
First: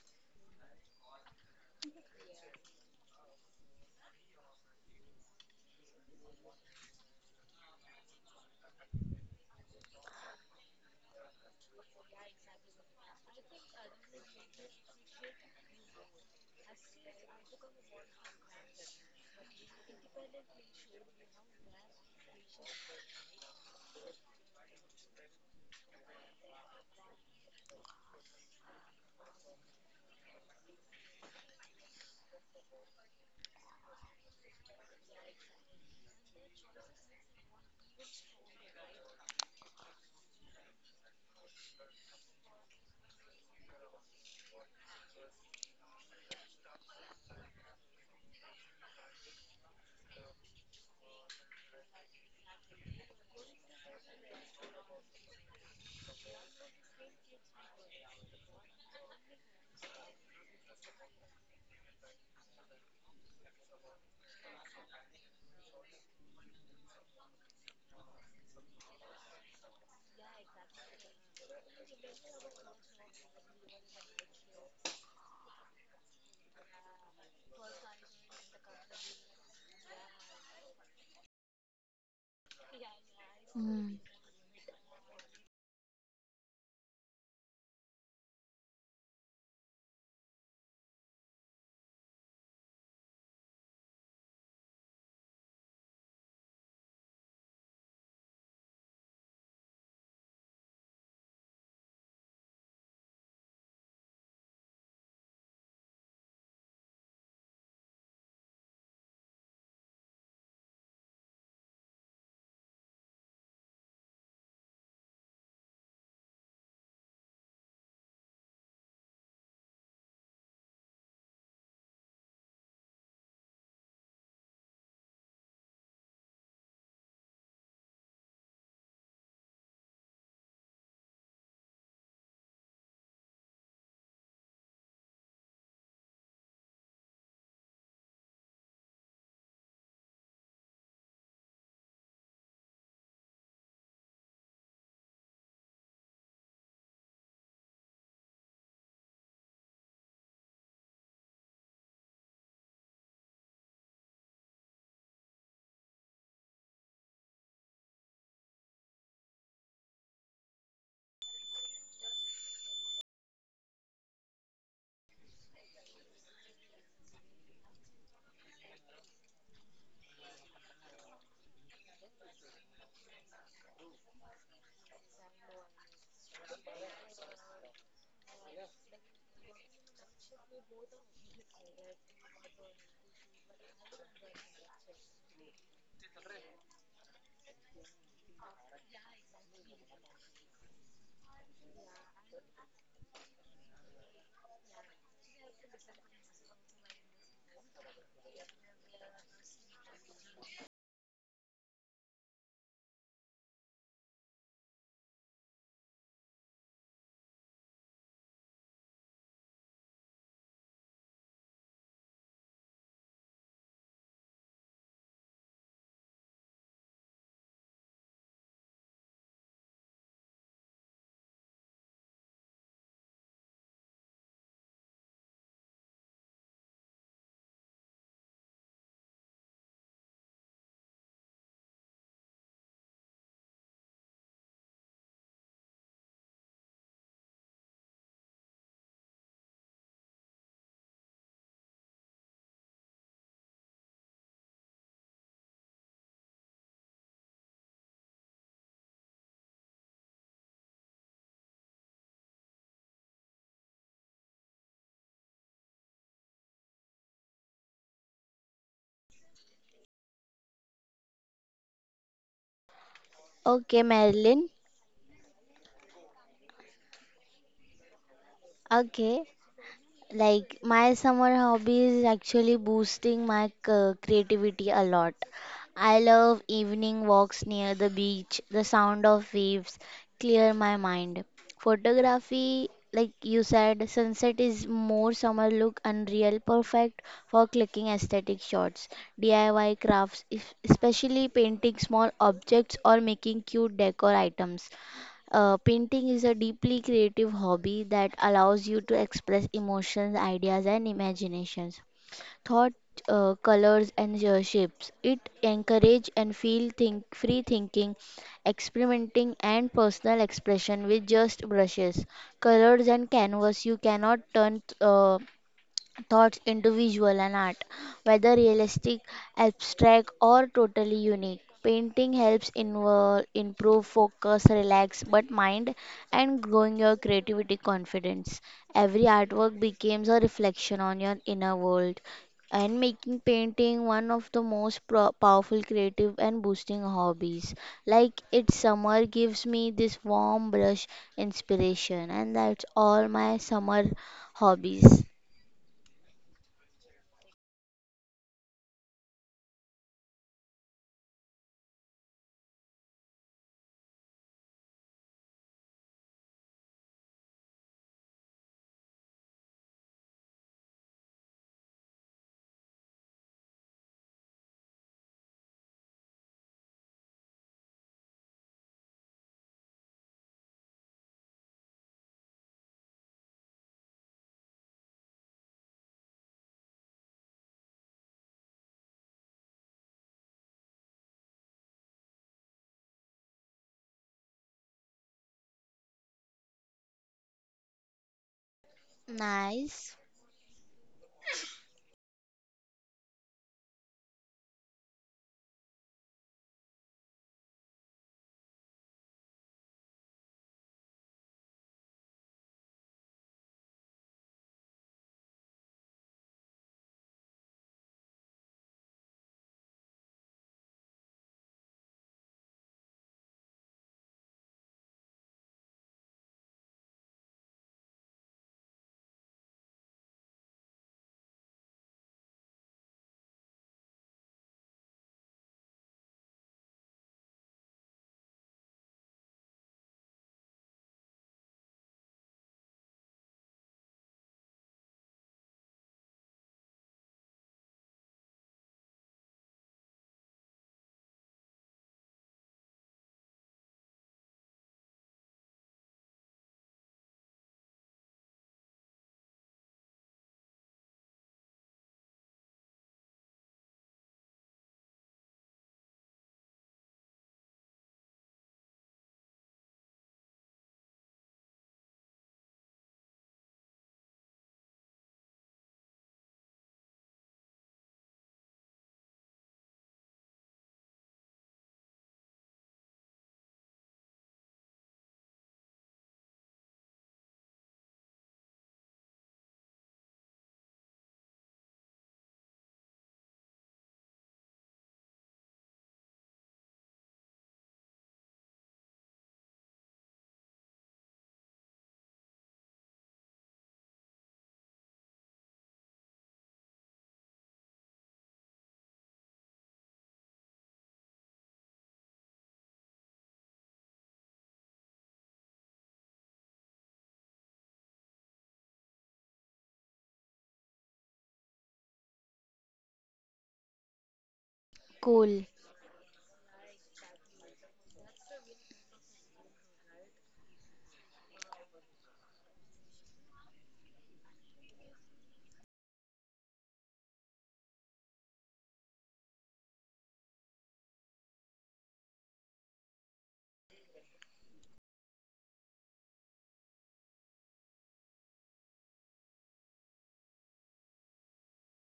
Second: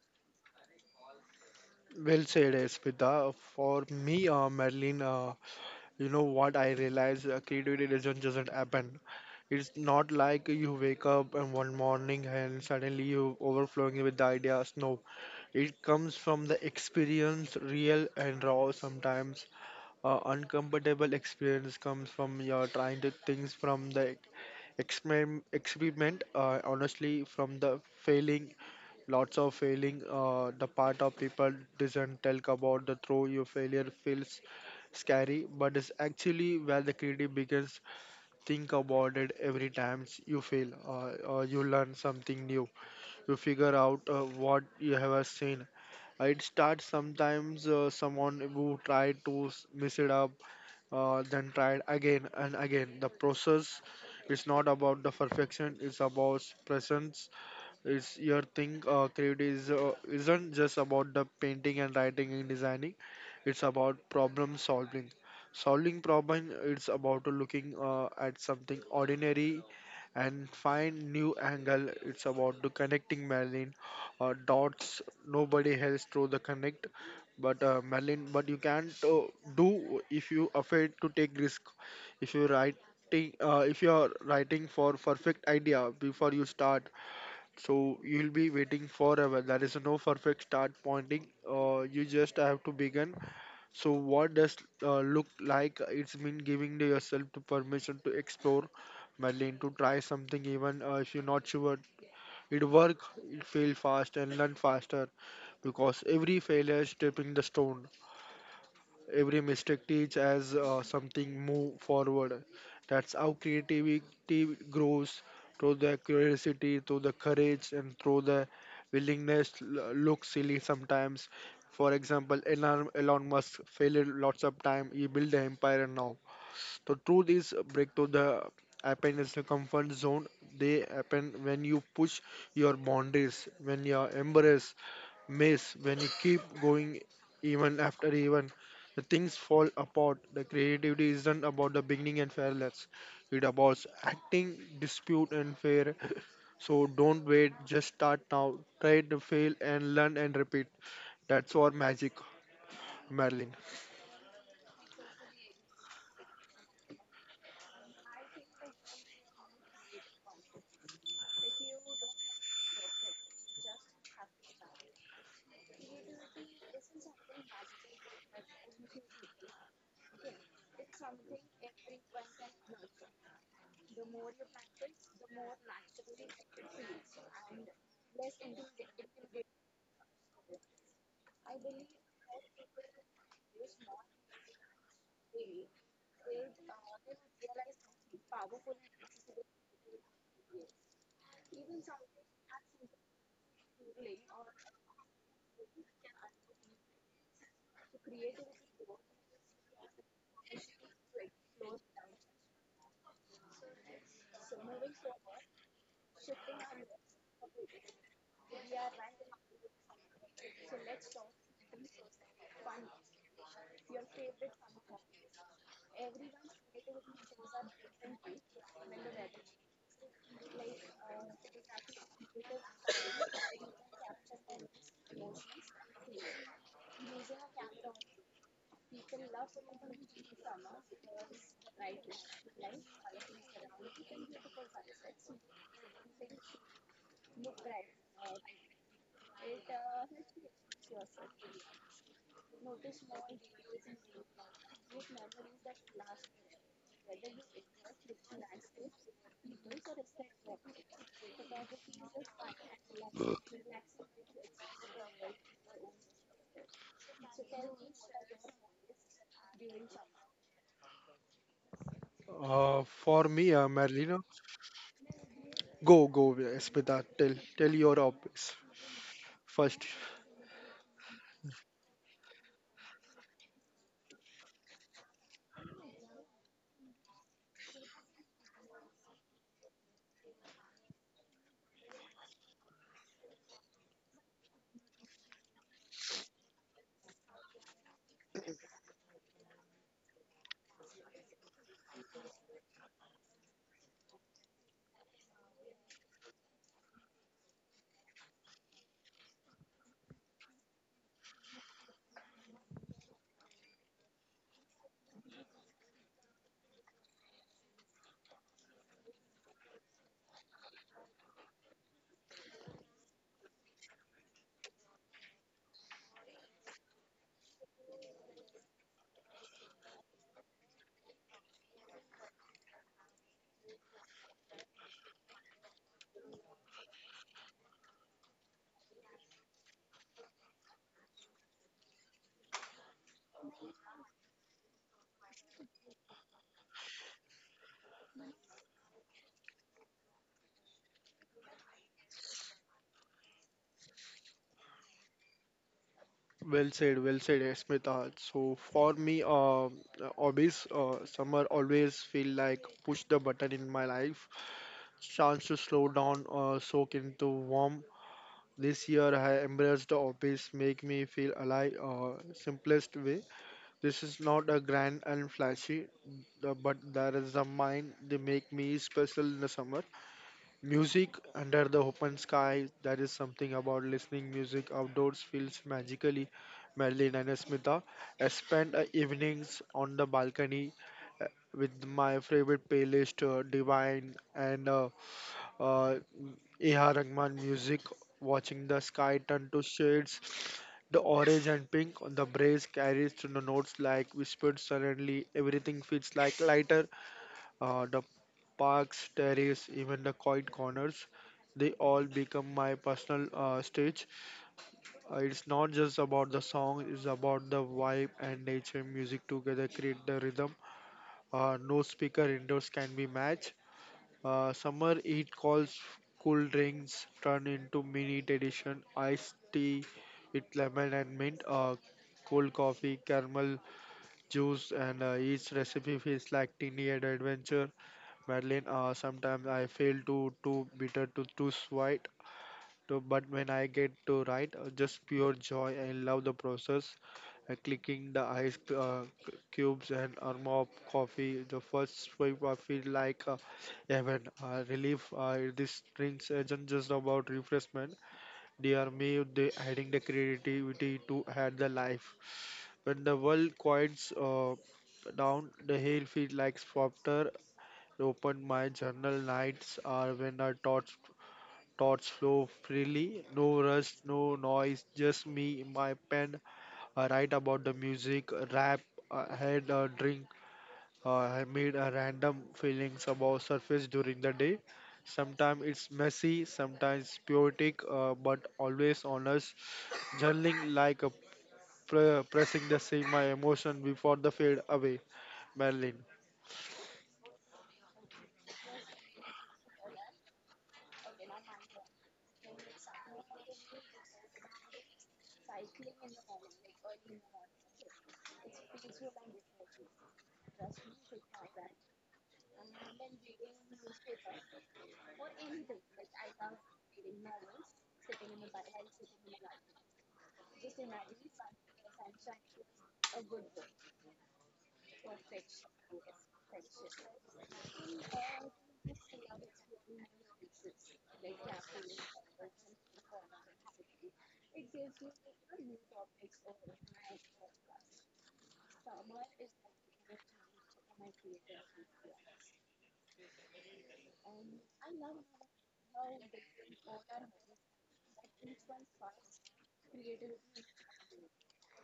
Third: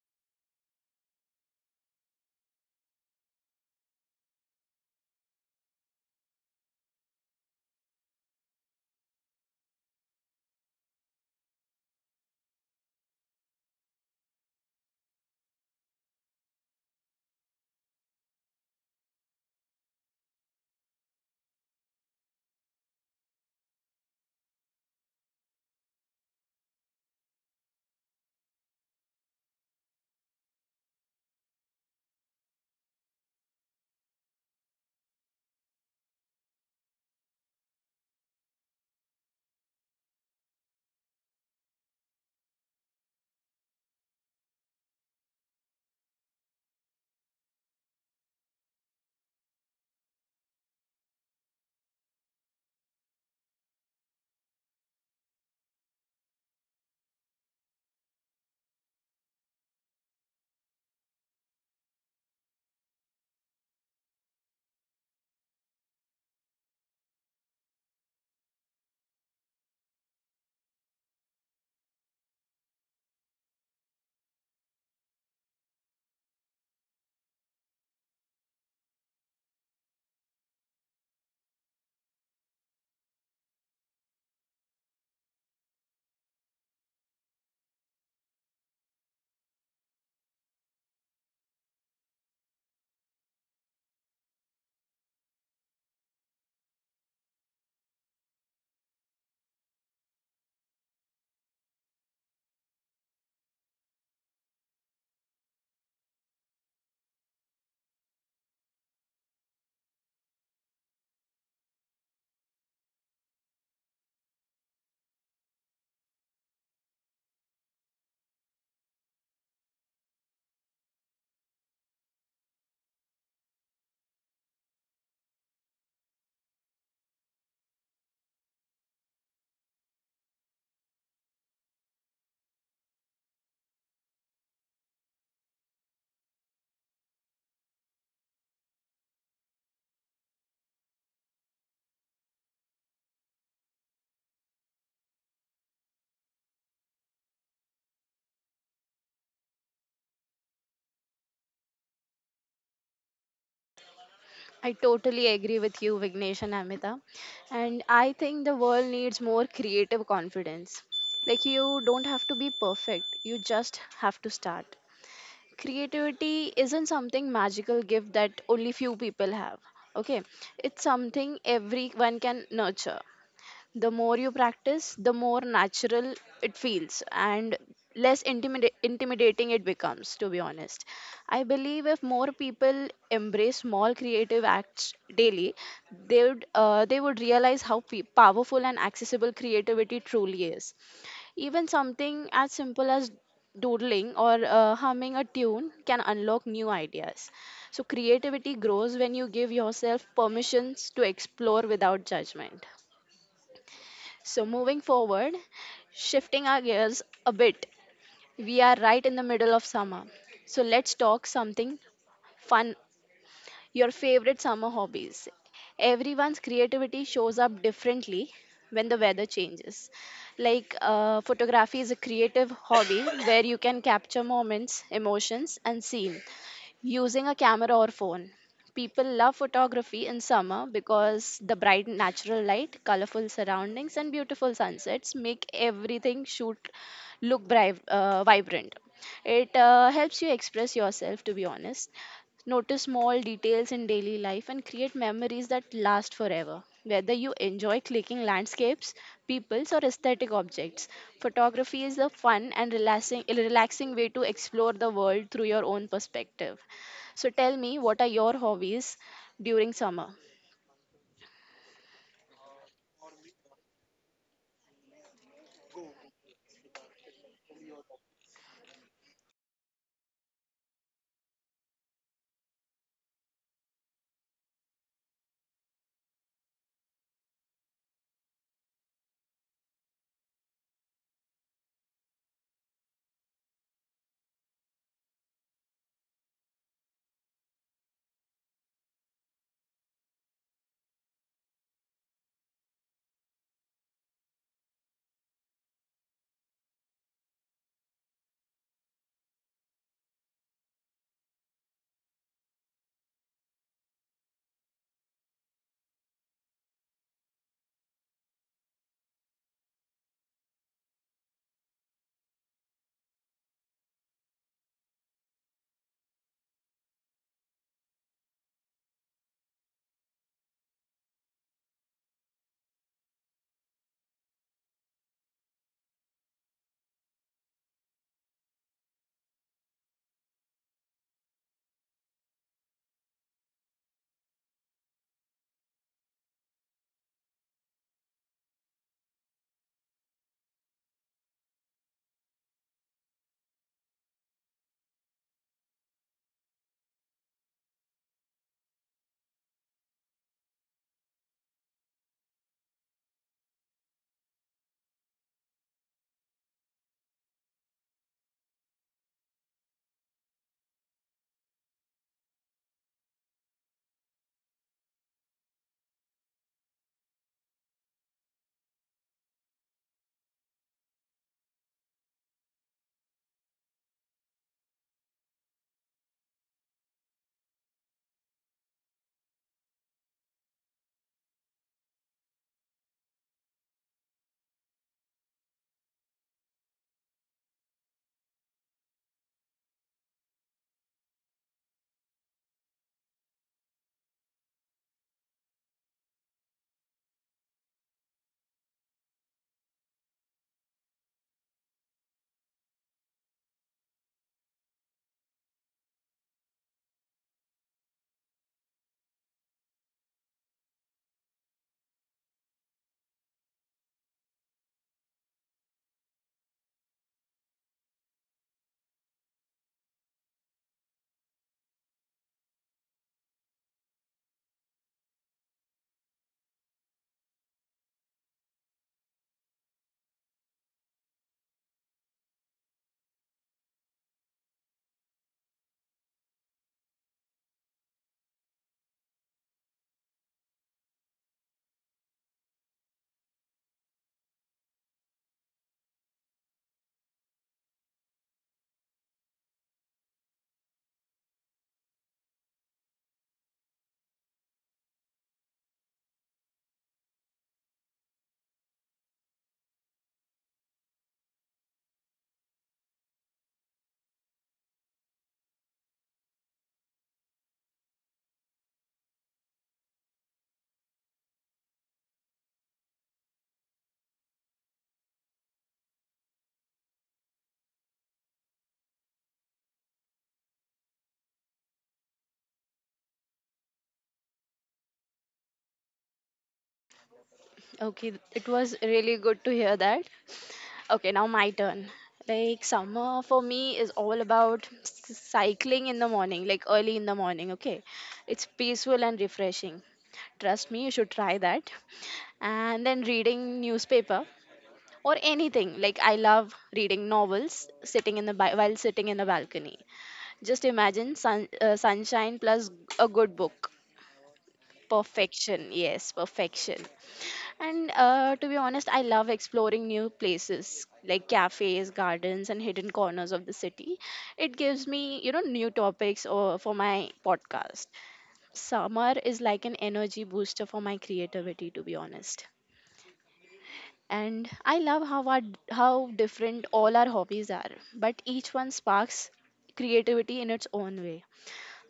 well said, Smita. For me, uh, Merlin. Uh, You know what I realize? Uh, Creativity doesn't just happen. It's not like you wake up and one morning and suddenly you overflowing with the ideas. No, it comes from the experience, real and raw. Sometimes uh, uncomfortable experience comes from your trying to things from the experiment, experiment, uh, honestly from the failing. Lots of failing, uh, the part of people doesn't talk about the throw your failure feels scary, but it's actually where the creative begins. Think about it every time you fail, uh, or you learn something new. You figure out uh, what you have seen. Uh, It starts sometimes uh, someone who tried to s- mess it up, uh, then tried again and again. The process is not about the perfection; it's about presence. It's your thing. Uh, create is uh, isn't just about the painting and writing and designing. It's about problem solving. Solving problem. It's about looking uh, at something ordinary and find new angle. It's about the connecting Merlin uh, dots. Nobody else through the connect. But uh, Merlin, but you can't uh, do if you afraid to take risk. If you writing- uh, if you
Mm.
are writing for perfect idea before you start so you'll be waiting forever. There is no perfect start pointing. Uh, you just have to begin. So what does uh, look like? It's been giving to yourself to permission to explore, meddling, to try something even uh, if you're not sure. It work, it fail fast and learn faster because every failure is stepping the stone. Every mistake teach as uh, something move forward. That's how creativity grows through the curiosity, through the courage, and through the willingness l- look silly sometimes. For example, Elon, Elon Musk failed lots of time. He built the empire and now. So through this breakthrough, the happen is the comfort zone. They happen when you push your boundaries, when you embrace maze when you keep going even after even the things fall apart. The creativity isn't about the beginning and fairness, it about acting dispute and fair. So don't wait, just start now, try to fail and learn and repeat. That's our magic, Marilyn.
I totally agree with you, Vignesh and Amita. And I think the world needs more creative confidence. Like, you don't have to be perfect, you just have to start. Creativity isn't something magical gift that only few people have. Okay, it's something everyone can nurture. The more you practice, the more natural it feels and less intimida- intimidating it becomes, to be honest. I believe if more people embrace small creative acts daily, they would, uh, they would realize how pe- powerful and accessible creativity truly is. Even something as simple as doodling or uh, humming a tune can unlock new ideas. So, creativity grows when you give yourself permissions to explore without judgment. So, moving forward, shifting our gears a bit, we are right in the middle of summer. So, let's talk something fun, your favorite summer hobbies. Everyone's creativity shows up differently when the weather changes. Like uh, photography is a creative hobby where you can capture moments, emotions, and scene using a camera or phone. People love photography in summer because the bright natural light, colorful surroundings, and beautiful sunsets make everything shoot look bri- uh, vibrant. It uh, helps you express yourself, to be honest. Notice small details in daily life and create memories that last forever. Whether you enjoy clicking landscapes, peoples, or aesthetic objects, photography is a fun and relaxing, relaxing way to explore the world through your own perspective. So, tell me, what are your hobbies during summer?
Uh, for me uh,
Okay,
Marilyn,
Marilyn.
go go Smita. tell tell your office
Okay.
first.
Like my summer hobby is actually boosting my c- creativity a lot. I love evening walks near the beach. The sound of waves clear my mind. Photography, like you said, sunset is more summer look unreal, perfect for clicking aesthetic shots. D I Y crafts, if- especially painting small objects or making cute decor items. Uh, painting is a deeply creative hobby that allows you to express emotions, ideas, and imaginations, thought, uh, colors, and uh, shapes. It encourage and feel think free thinking, experimenting, and personal expression with just brushes, colors, and canvas. You cannot turn uh, thoughts into visual and art, whether realistic, abstract, or totally unique. Painting helps invo- improve focus, relax but mind, and growing your creativity confidence. Every artwork becomes a reflection on your inner world, and making painting one of the most pro- powerful creative and boosting hobbies. Like it's summer gives me this warm brush inspiration, and that's all my summer hobbies.
Well said, well said, eh, Smita. So for me, uh, hobbies, uh, summer always feel like push the button in my life, chance to slow down, uh, soak into warm. This year I embraced the hobbies, make me feel alive, uh, simplest way. This is not a grand and flashy, the- but there is a mind they make me special in the summer. Music under the open sky, that is something about listening music outdoors feels magically. Marilyn and Smita. I spend uh, evenings on the balcony uh, with my favorite playlist, uh, Divine and uh, uh, A R. Rahman music, watching the sky turn to
Nice.
shades. The orange and pink on the breeze carries to the notes like whispered suddenly. Everything feels like lighter. Uh, the parks, terrace, even the quiet corners, they all become my personal uh, stage. Uh, it's not just about the song, it's about the vibe and nature. Music together create the rhythm. Uh, no speaker indoors can be matched. Uh, summer heat calls cool drinks turn into mini tradition. Iced tea with lemon and mint. Uh, cold coffee, caramel juice, and uh, each recipe feels like teeny adventure. Madeline, uh, sometimes I feel too too bitter, too too sweet. To, but when I get to write, uh, just pure joy. I love the process. Uh, clicking the ice uh, c- cubes and arm of coffee. The first sip I feel like uh, heaven. Uh, relief. Uh, this drinks isn't just about refreshment. They are me. They adding the creativity to add the life. When the world quiets uh, down, the hill feels like softer. Open my journal nights are when our thoughts thoughts flow freely, no rush, no noise, just me, my pen. I write about the music, rap, I had a drink, uh, I made a random feelings about surface during the day. Sometimes it's messy, sometimes poetic, uh, but always honest. Journaling like a pre- pressing the same my emotion before the fade away. Marilyn.
Okay, it was really good to hear that. Okay, now my turn. Like summer for me is all about s- cycling in the morning, like early in the morning, okay? It's peaceful and refreshing. Trust me, you should try that. And then reading newspaper or anything. Like I love reading novels sitting in the ba- while sitting in the balcony. Just imagine sun, uh, sunshine plus a good book.
Cool.
Perfection. Yes, perfection. And uh, to be honest, I love exploring new places like cafes, gardens, and hidden corners of the city. It gives me, you know, new topics or for my podcast. Summer is like an energy booster for my creativity, to be honest. And I love how our, how different all our hobbies are, but each one sparks creativity in its own way.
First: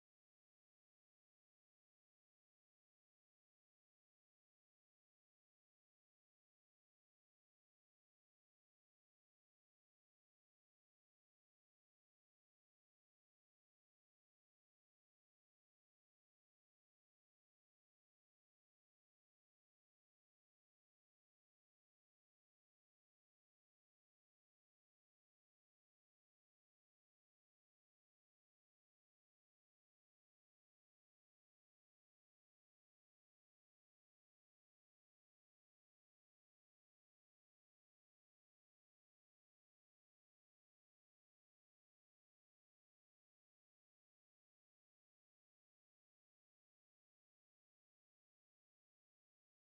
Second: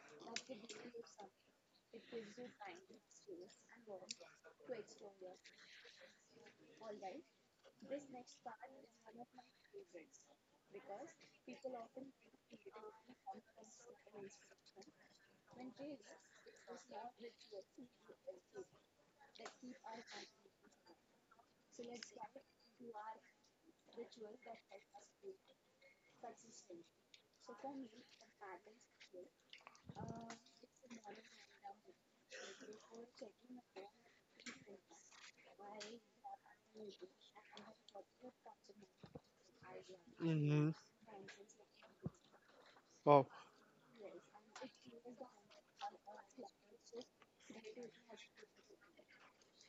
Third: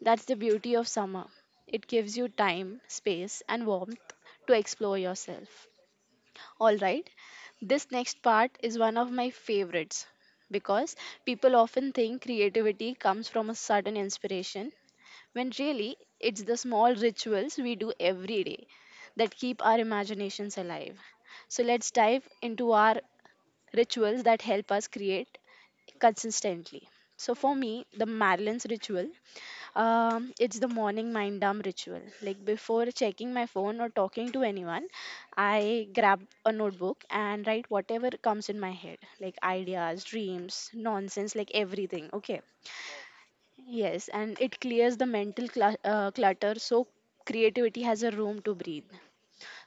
That's the beauty of summer. It gives you time, space, and warmth to explore yourself. All right. This next part is one of my favorites because people often think creativity comes from a sudden inspiration when really it's the small rituals we do every day that keep our imaginations alive. So let's dive into our rituals that help us create consistently. So for me, the Madeline's ritual, um, it's the morning mind dump ritual. Like before checking my phone or talking to anyone, I grab a notebook and write whatever comes in my head, like ideas,
hmm
dreams, nonsense, like everything. Okay.
Wow,
Yes, and it clears the mental clu- uh, clutter so creativity has a room to breathe.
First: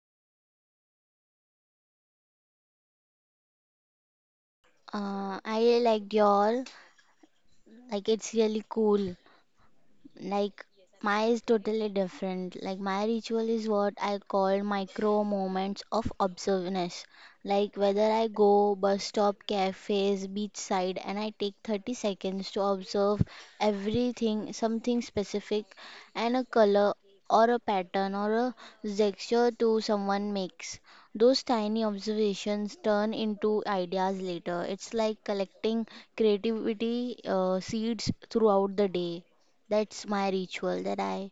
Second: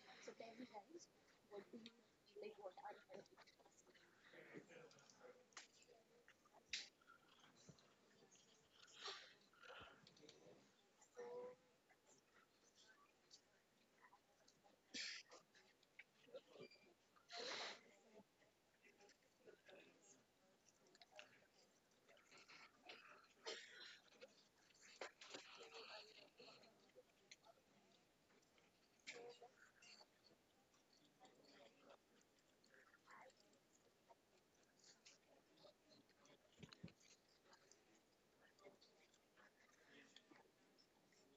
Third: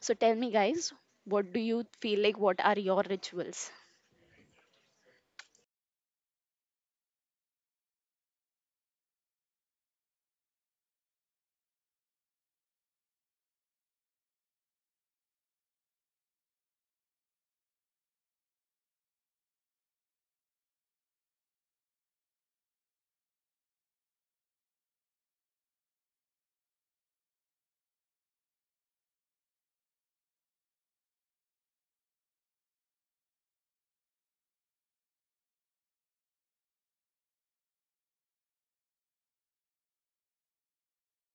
So tell me, guys, what do you feel like? What are your rituals?
Uh, I liked your, like, it's really cool. Like my is totally different. Like my ritual is what I call micro moments of observeness. Like whether I go bus stop, cafes, beachside, and I take thirty seconds to observe everything, something specific, and a color or a pattern or a gesture to someone makes. Those tiny observations turn into ideas later. It's like collecting creativity uh, seeds throughout the day. That's my ritual that I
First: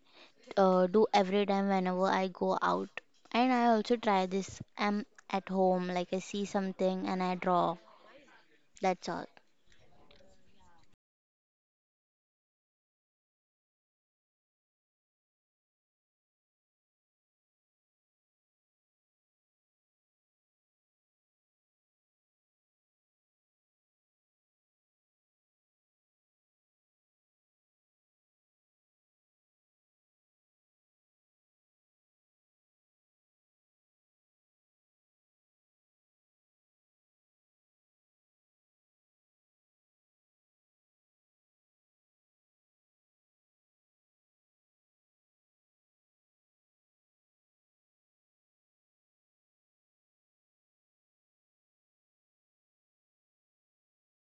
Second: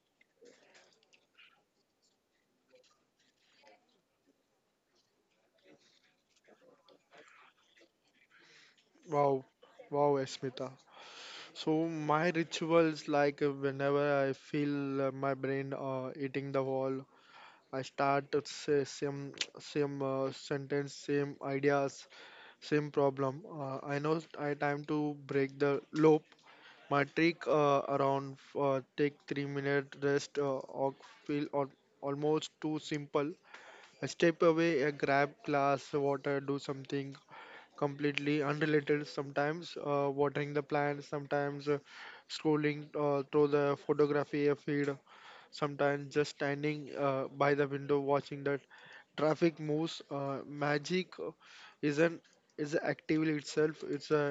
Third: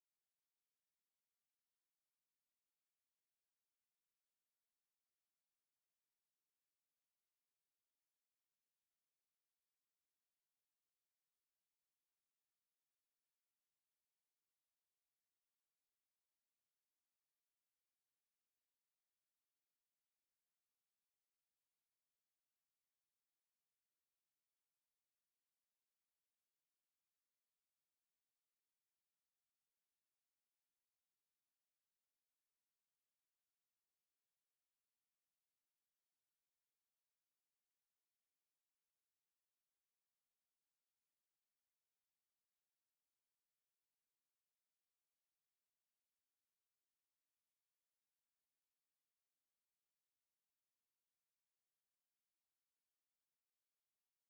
uh, do every time whenever I go out. And I also try this. I'm at home, like I see something and I draw. That's all.
wow, wow, Esmita. So my rituals like uh, whenever I feel uh, my brain uh, eating the wall, I start to say same <tsk> same uh, sentence, same ideas, same problem. Uh, I know I time to break the loop. My trick uh, around f- uh, take three minute rest uh, or feel al- almost too simple. I step away, I grab glass of water, do something completely unrelated, sometimes uh, watering the plants, sometimes uh, scrolling uh, through the photography feed, sometimes just standing uh, by the window watching the traffic moves. Uh, magic is an is an activity itself. It's a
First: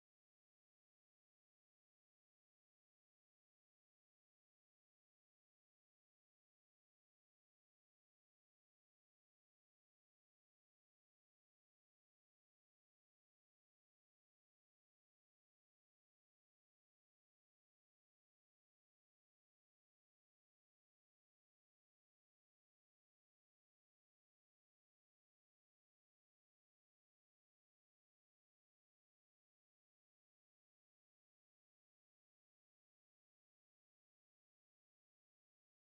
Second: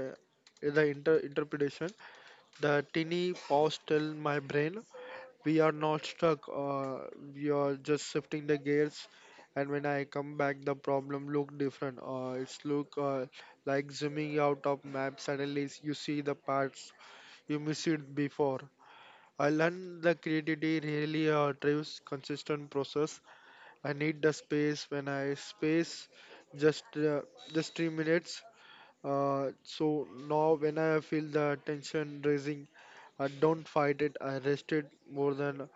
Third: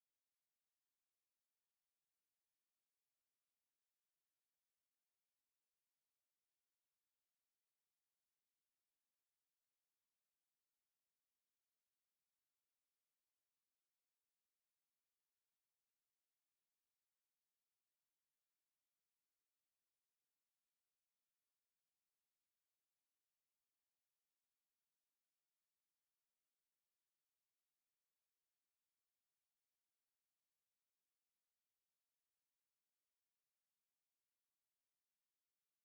the inter- interpretation, the tiny pause tell my brain we are not stuck, uh, we are just shifting the gears. And when I come back the problem look different, uh, it's look uh, like zooming out of map, suddenly you see the parts you missed it before. I learned the creativity really uh, drives consistent process. I need the space when I space just uh, just three minutes. Uh, so now when I feel the tension raising I don't fight it. I rest it more than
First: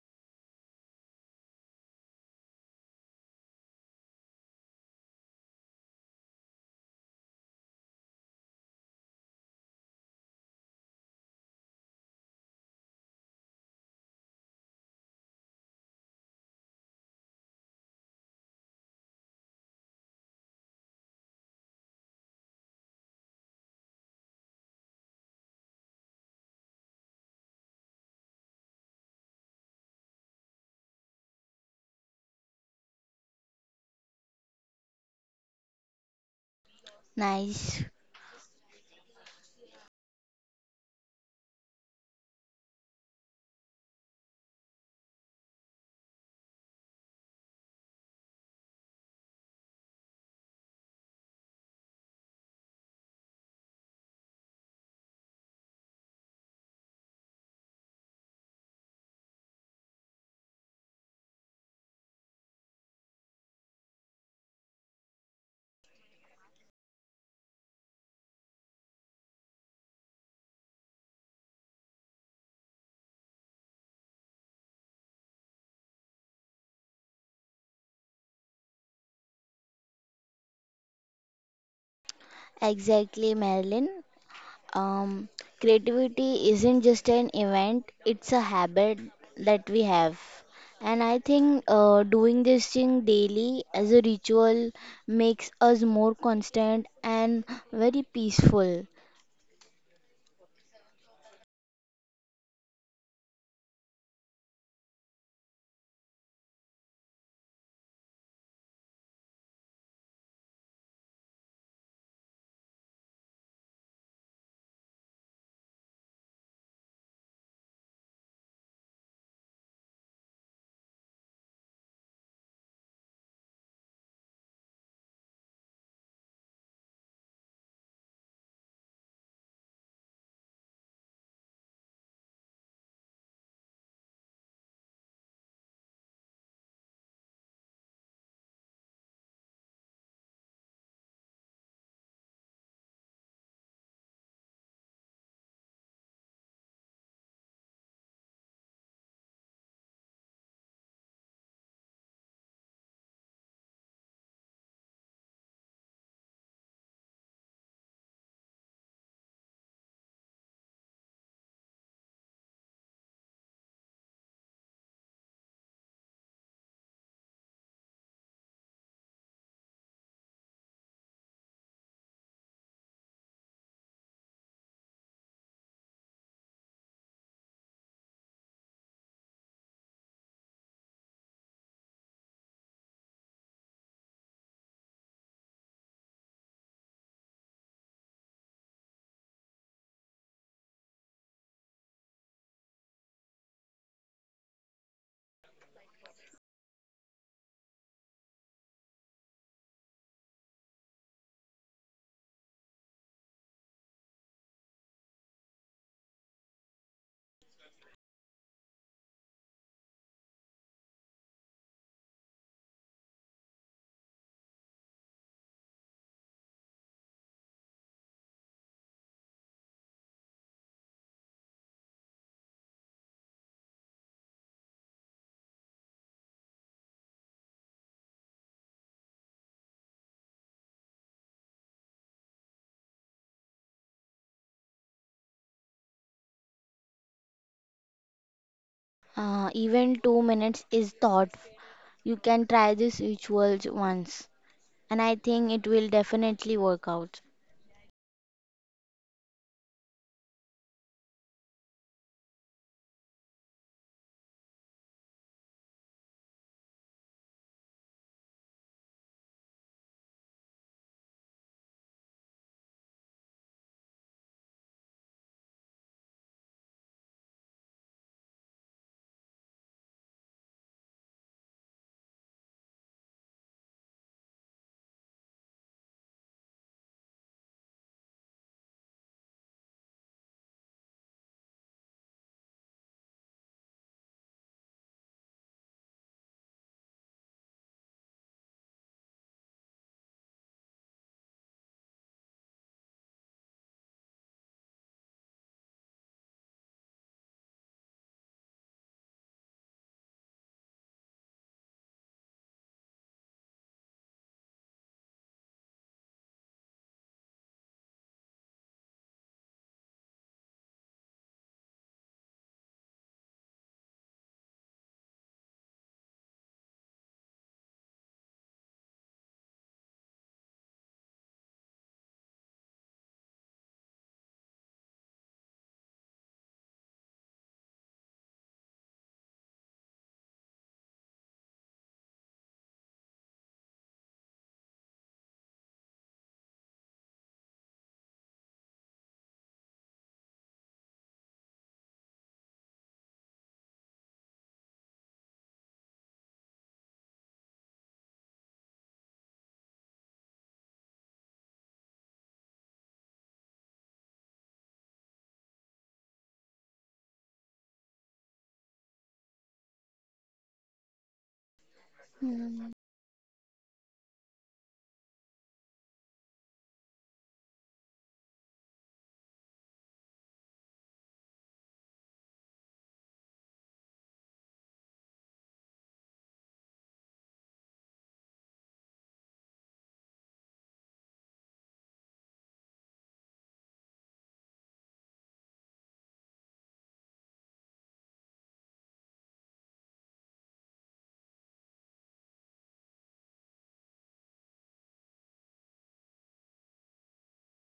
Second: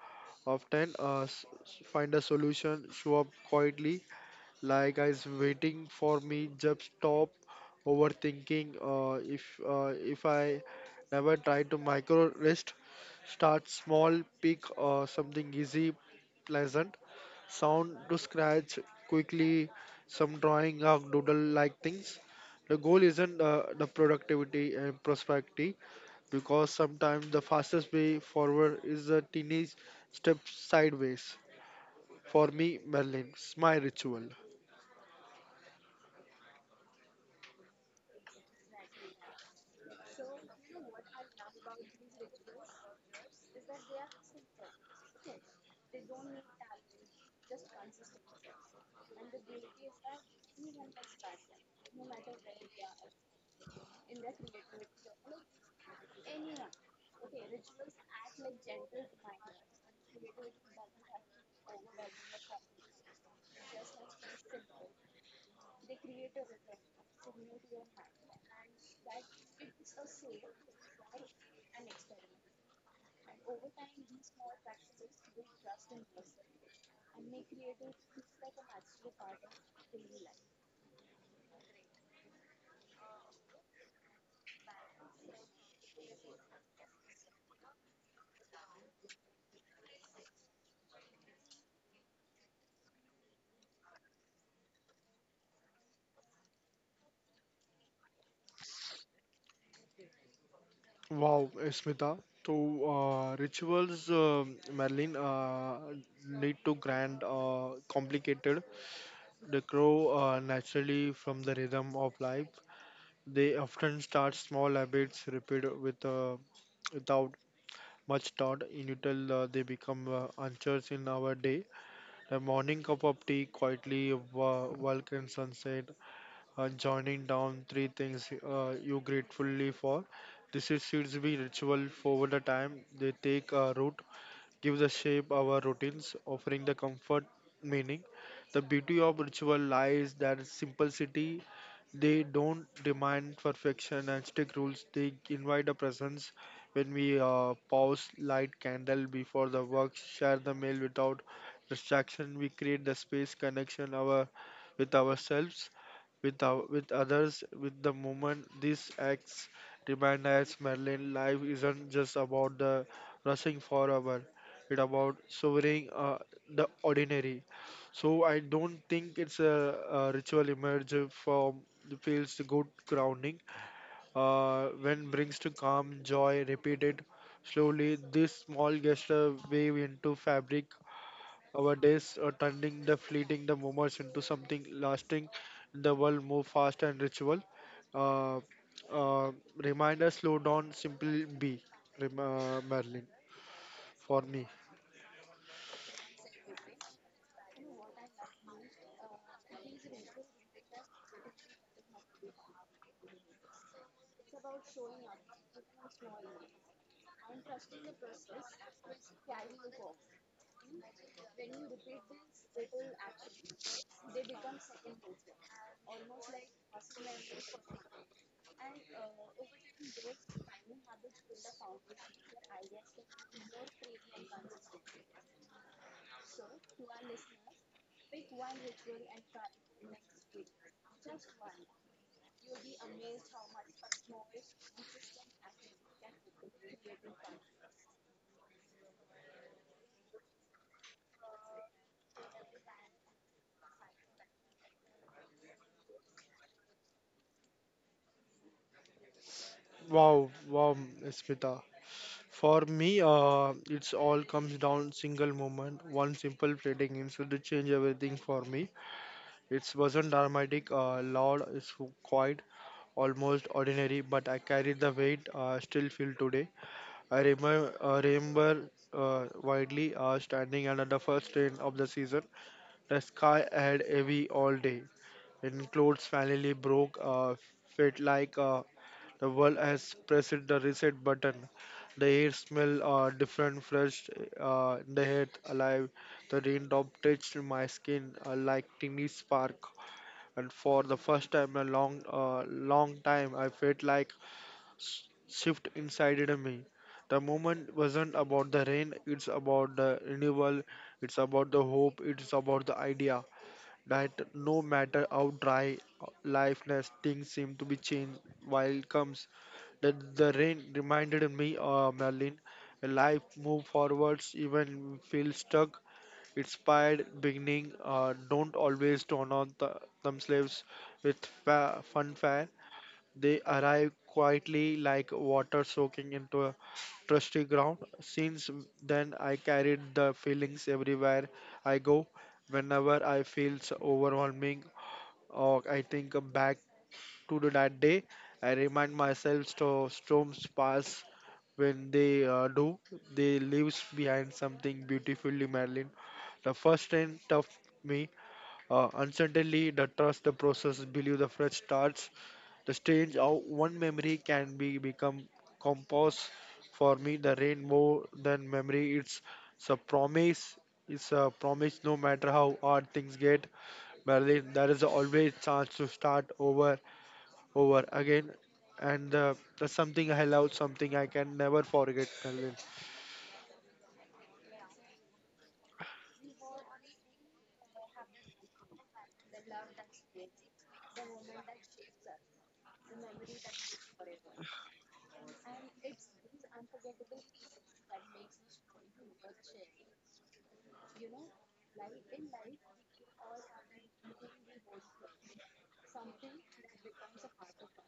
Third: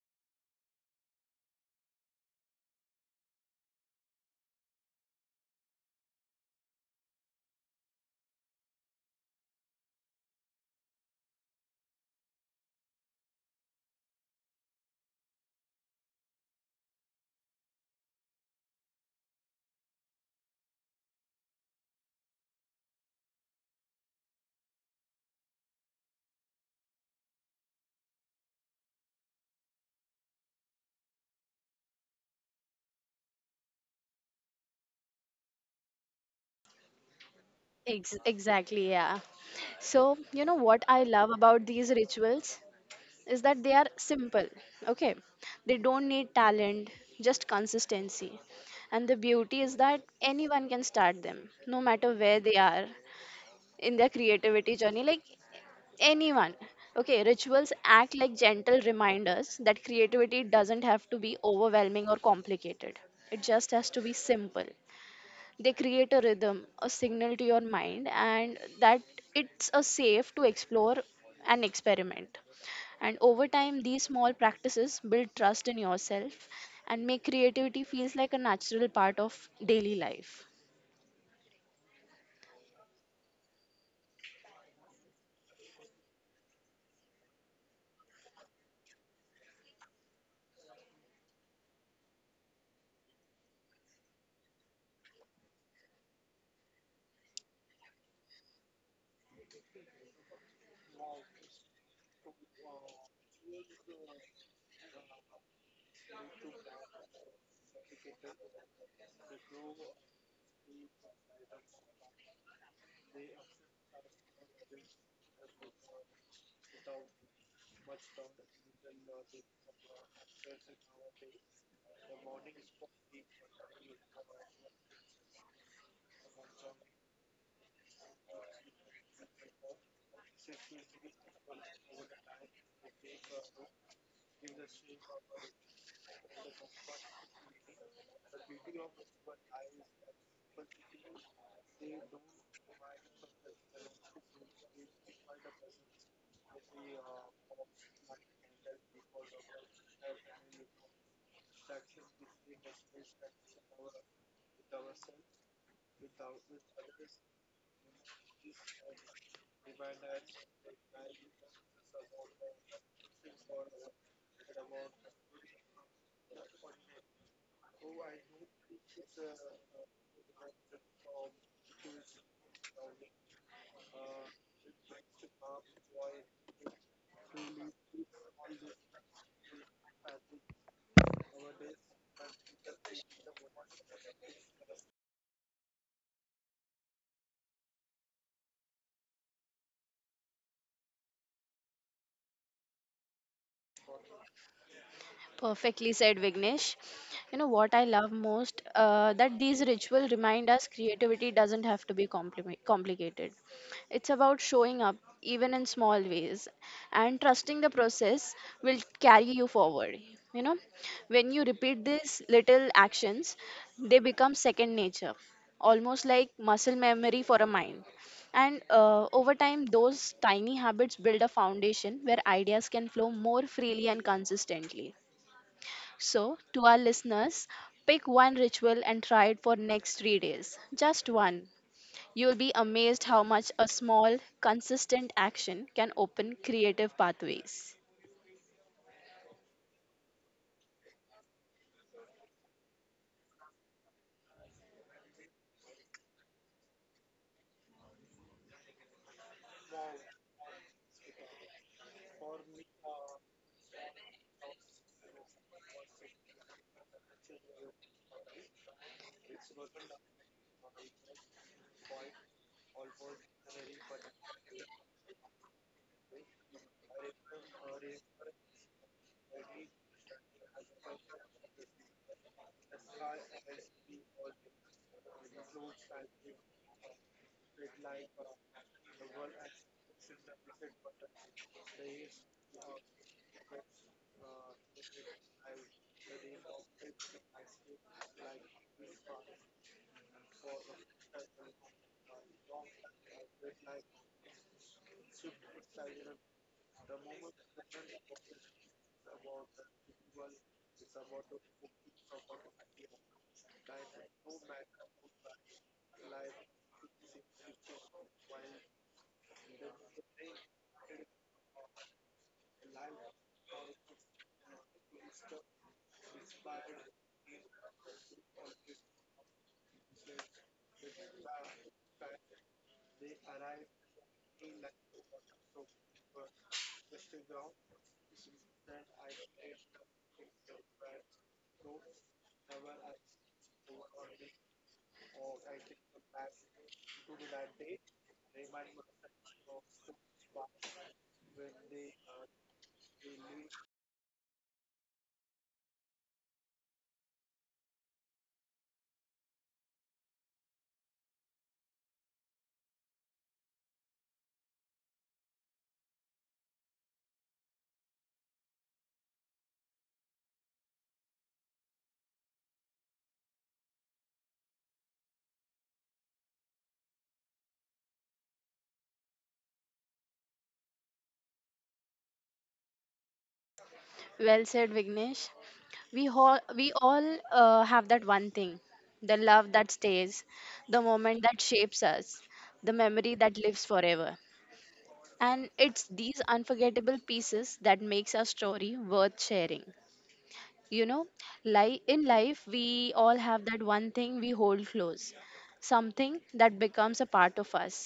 often. Uh, s- find a solution, show up quietly, like guys waiting for me, just stop overthinking. Uh, if uh, if I never try to micro rest, start small, pick uh, something easy, pleasant, sound to scratch quickly, some drawing or doodle like things. The goal isn't uh, the productivity and prosperity, because sometimes the fastest way forward is a tiny step sideways. For me, Merlin, it's my ritual.
Nice.
Ex- exactly, yeah. So, you know what I love about these rituals? Is that they are simple. Okay, they don't need talent, just consistency. And the beauty is that anyone can start them no matter where they are in their creativity journey, like anyone. Okay, rituals act like gentle reminders that creativity doesn't have to be overwhelming or complicated, it just has to be simple. They create a rhythm, a signal to your mind, and that it's a safe to explore and experiment. And over time these small practices build trust in yourself and make creativity feels like a natural part of daily life.
Exactly, Marilyn. Um, creativity isn't just an event, it's a habit that we have. And I think uh, doing this thing daily as a ritual makes us more constant and very peaceful.
Wow, Smita. So, uh, rituals, um Merlin, uh, lead to grand, uh, complicated. They grow uh, naturally from the rhythm of life. They often start small habits, repeat with uh, without much thought, until uh, they become uh, anchors in our day. A morning cup of tea, quietly wa- walk in sunset, and joining down three things uh, you gratefully for. This is should be ritual for the time they take uh, root, gives us shape our routines, offering the comfort meaning. The beauty of ritual lies that simplicity. They don't demand perfection and strict rules. They invite a presence when we uh, pause, light candle before the work, share the meal without distraction. We create the space connection our with ourselves, with our, with others, with the moment. These acts remind us, Merlin, life isn't just about the rushing for hour, it about sovereign uh, the ordinary. So I don't think it's a, a ritual emerge from the feels good grounding, uh, when brings to calm joy repeated slowly. This small gesture wave into fabric our days are turning the fleeting the moments into something lasting. The world move fast and ritual, uh, uh, reminder slow down simple be rem- uh, Merlin, for me.
Perfectly said, Vignesh. You know what I love most? Uh, that these rituals remind us creativity doesn't have to be compli- complicated. It's about showing up, even in small ways, and trusting the process will carry you forward. You know, when you repeat these little actions, they become second nature, almost like muscle memory for a mind. And uh, over time, those tiny habits build a foundation where ideas can flow more freely and consistently. So, to our listeners, pick one ritual and try it for next three days. Just one. You'll be amazed how much a small consistent action can open creative pathways.
Uh, even two minutes is thought. You can try this ritual once, and I think it will definitely work out.
Wow, wow, Smita. For me, uh, it's all comes down single moment, one simple trading instead to change everything for me. It wasn't dramatic, uh, loud, it's quiet, almost ordinary, but I carried the weight. Uh, still feel today. I remember, uh, remember uh, widely uh, standing under the first rain of the season. The sky had heavy all day, and clothes finally broke. Uh, felt like. Uh, the world has pressed the reset button. The air smell uh, different, fresh, uh, the head alive. The raindrop touched my skin uh, like tiny spark, and for the first time in a long, uh, long time, I felt like s- shift inside in me. The moment wasn't about the rain; it's about the renewal. It's about the hope. It's about the idea that no matter how dry lifeless things seem to be changed while it comes, that the rain reminded me, uh, Merlin, life move forwards even feel stuck inspired beginning, uh, don't always turn on the themselves with fa- fun. They arrive quietly like water soaking into a trusty ground. Since then, I carried the feelings everywhere I go. Whenever I feel so overwhelming or I think back to the- that day, I remind myself to storms pass when they uh, do, they leaves behind something beautifully, Marilyn. The first end of me, uh, uncertainly, the trust, the process, believe the fresh starts. The strange how one memory can be become compass for me. The rain more than memory. It's, it's a promise. It's a promise. No matter how hard
Hmm.
things get, Berlin, there is always chance to start over, over again. And uh, that's something I love, something I can never forget, Berlin.
Well said, Vignesh. We all we all uh, have that one thing, the love that stays, the moment that shapes us, the memory that lives forever. And it's these unforgettable pieces that makes our story worth sharing. You know, li- in life we all have that one thing we hold close, something that becomes a part of us.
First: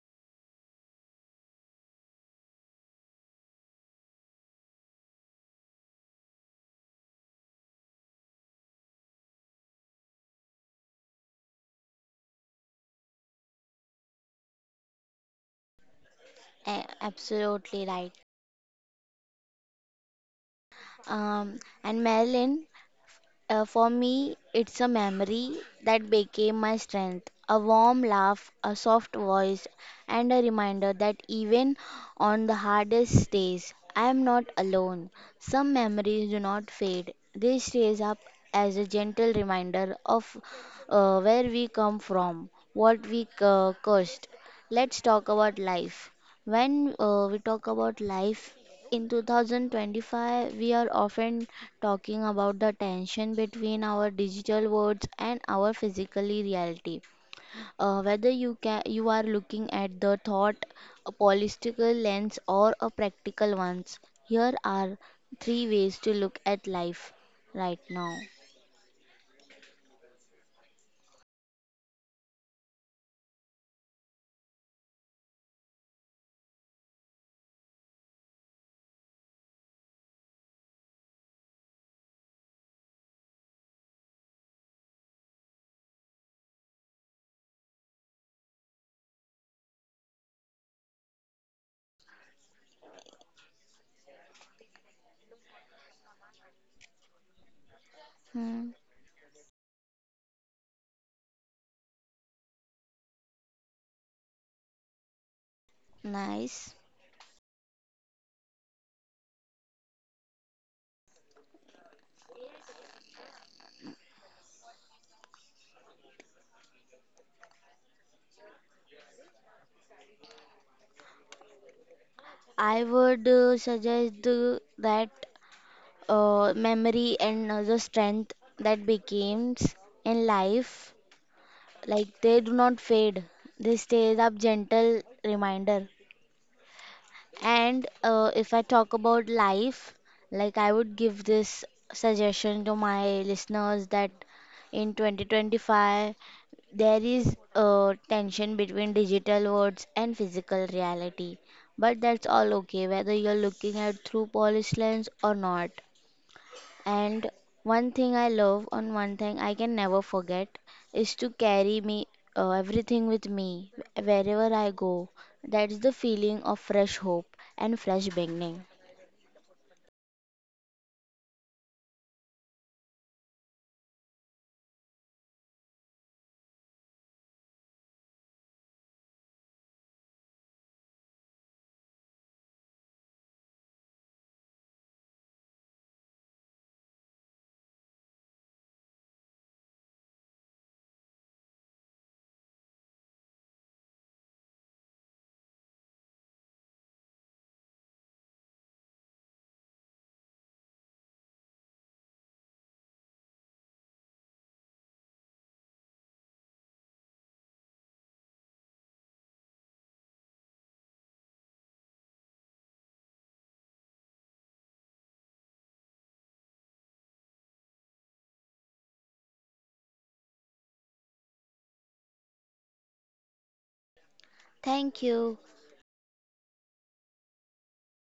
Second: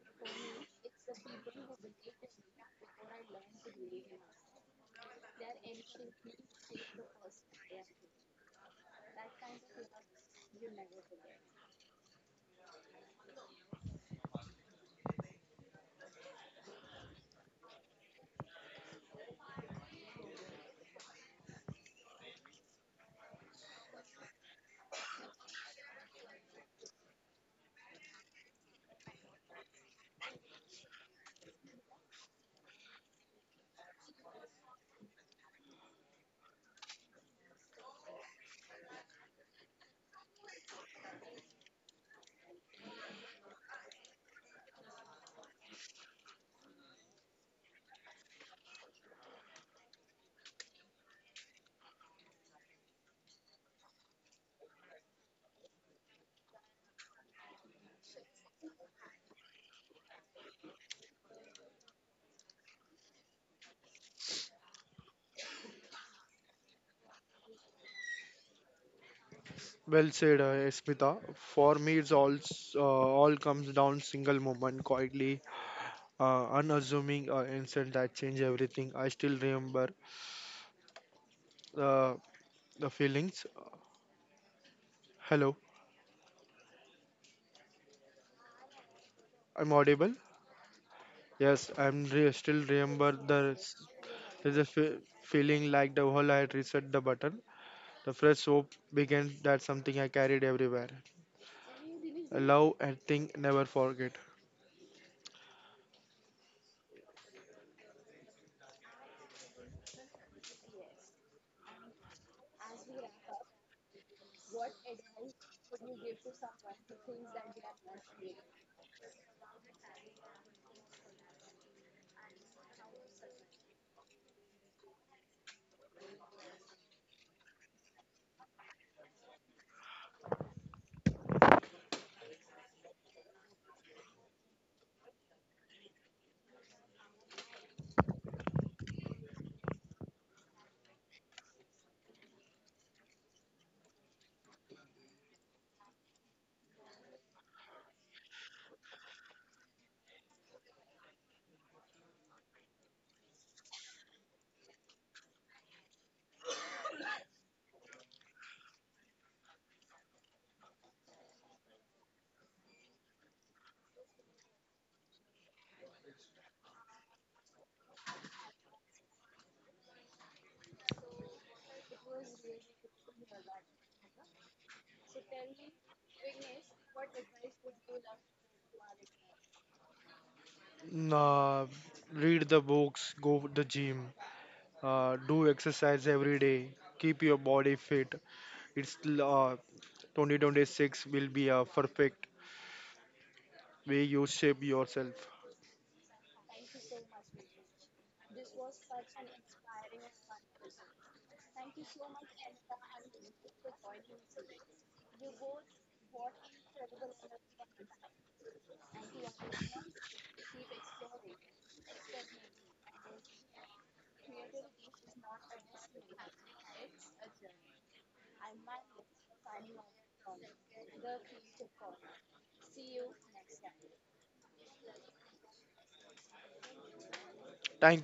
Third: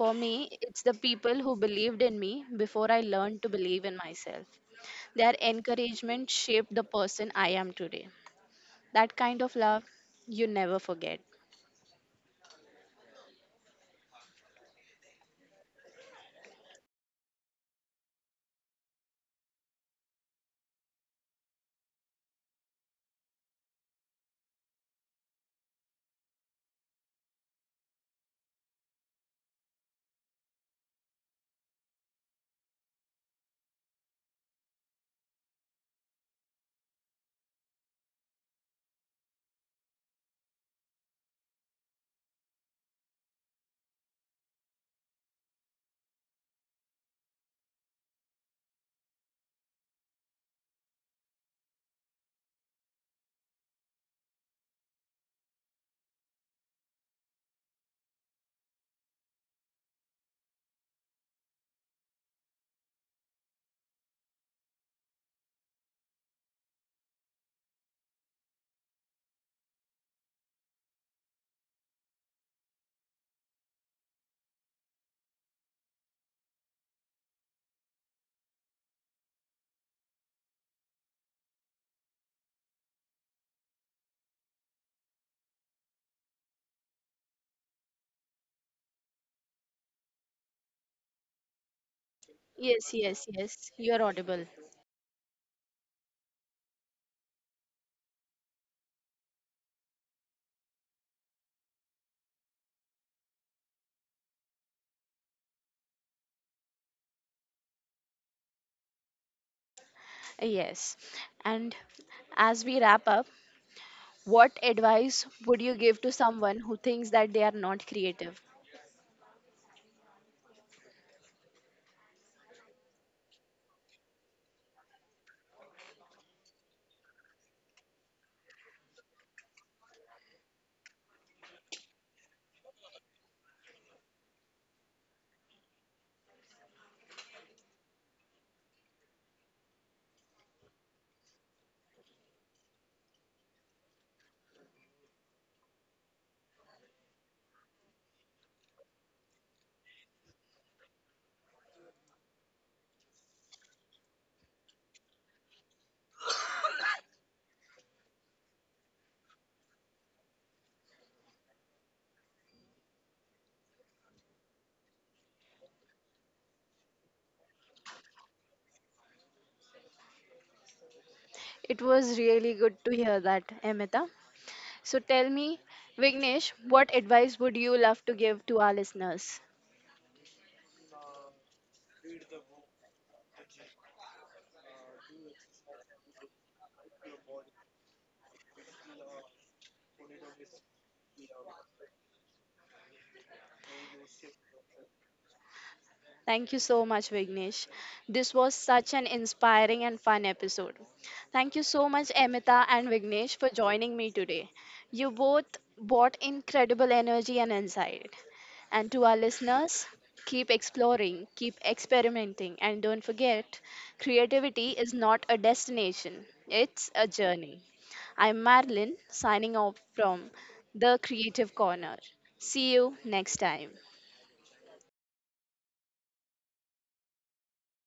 For me it's the people who believed in me before I learned to believe in myself. Their encouragement shaped the person I am today. That kind of love you never forget.
A- absolutely right. Um, and, Marilyn, Uh, for me, it's a memory that became my strength. A warm laugh, a soft voice, and a reminder that even on the hardest days, I am not alone. Some memories do not fade, they stays up as a gentle reminder of uh, where we come from, what we uh, cursed. Let's talk about life. When uh, we talk about life, in twenty twenty-five, we are often talking about the tension between our digital worlds and our physical reality. Uh, whether you can, you are looking at the thought, a political lens, or a practical ones, here are three ways to look at life right now.
Well said, uh, Smita. For me, it's all s- uh, all comes down single moment, quietly, uh, unassuming uh, instant that changed everything. I still remember. Uh, the feelings. Hello, I'm audible. Yes, I'm re- still
Yes,
remember
yes, yes,
the s-
you're audible.
there's a fe- feeling like the whole I had reset the button. The fresh
Hmm,
hope began that something I carried everywhere. A love and thing never forget.
nice.
Yes, and as we wrap up, what advice would you give to someone who thinks that they are not creative?
I would uh, suggest the, that uh, memory and uh, the strength that becomes in life, like they do not fade, they stays up gentle reminder. And uh, if I talk about life, like I would give this suggestion to my listeners that in twenty twenty-five there is a tension between digital worlds and physical reality, but that's all okay whether you're looking at through polished lens or not. And one thing I love, on one thing I can never forget, is to carry me uh, everything with me wherever I go. That's the feeling of fresh hope and fresh beginning.
It was really good to hear that, Amita. So tell me, Vignesh, what advice would you love to give to our listeners?
Nah, read the books, go to the gym, uh, do exercise every day, keep your body fit. It's l- uh, twenty twenty-six will be a perfect way you shape yourself.
Thank you so much, Vignesh. This was such an inspiring and fun episode. Thank you so much, Amita and Vignesh, for joining me today. You both brought incredible energy and insight. And to our listeners, keep exploring, keep experimenting, and don't forget, creativity is not a destination, it's a journey. I'm Marilyn, signing off from The Creative Corner. See you next time.
Thank you.
Thank you.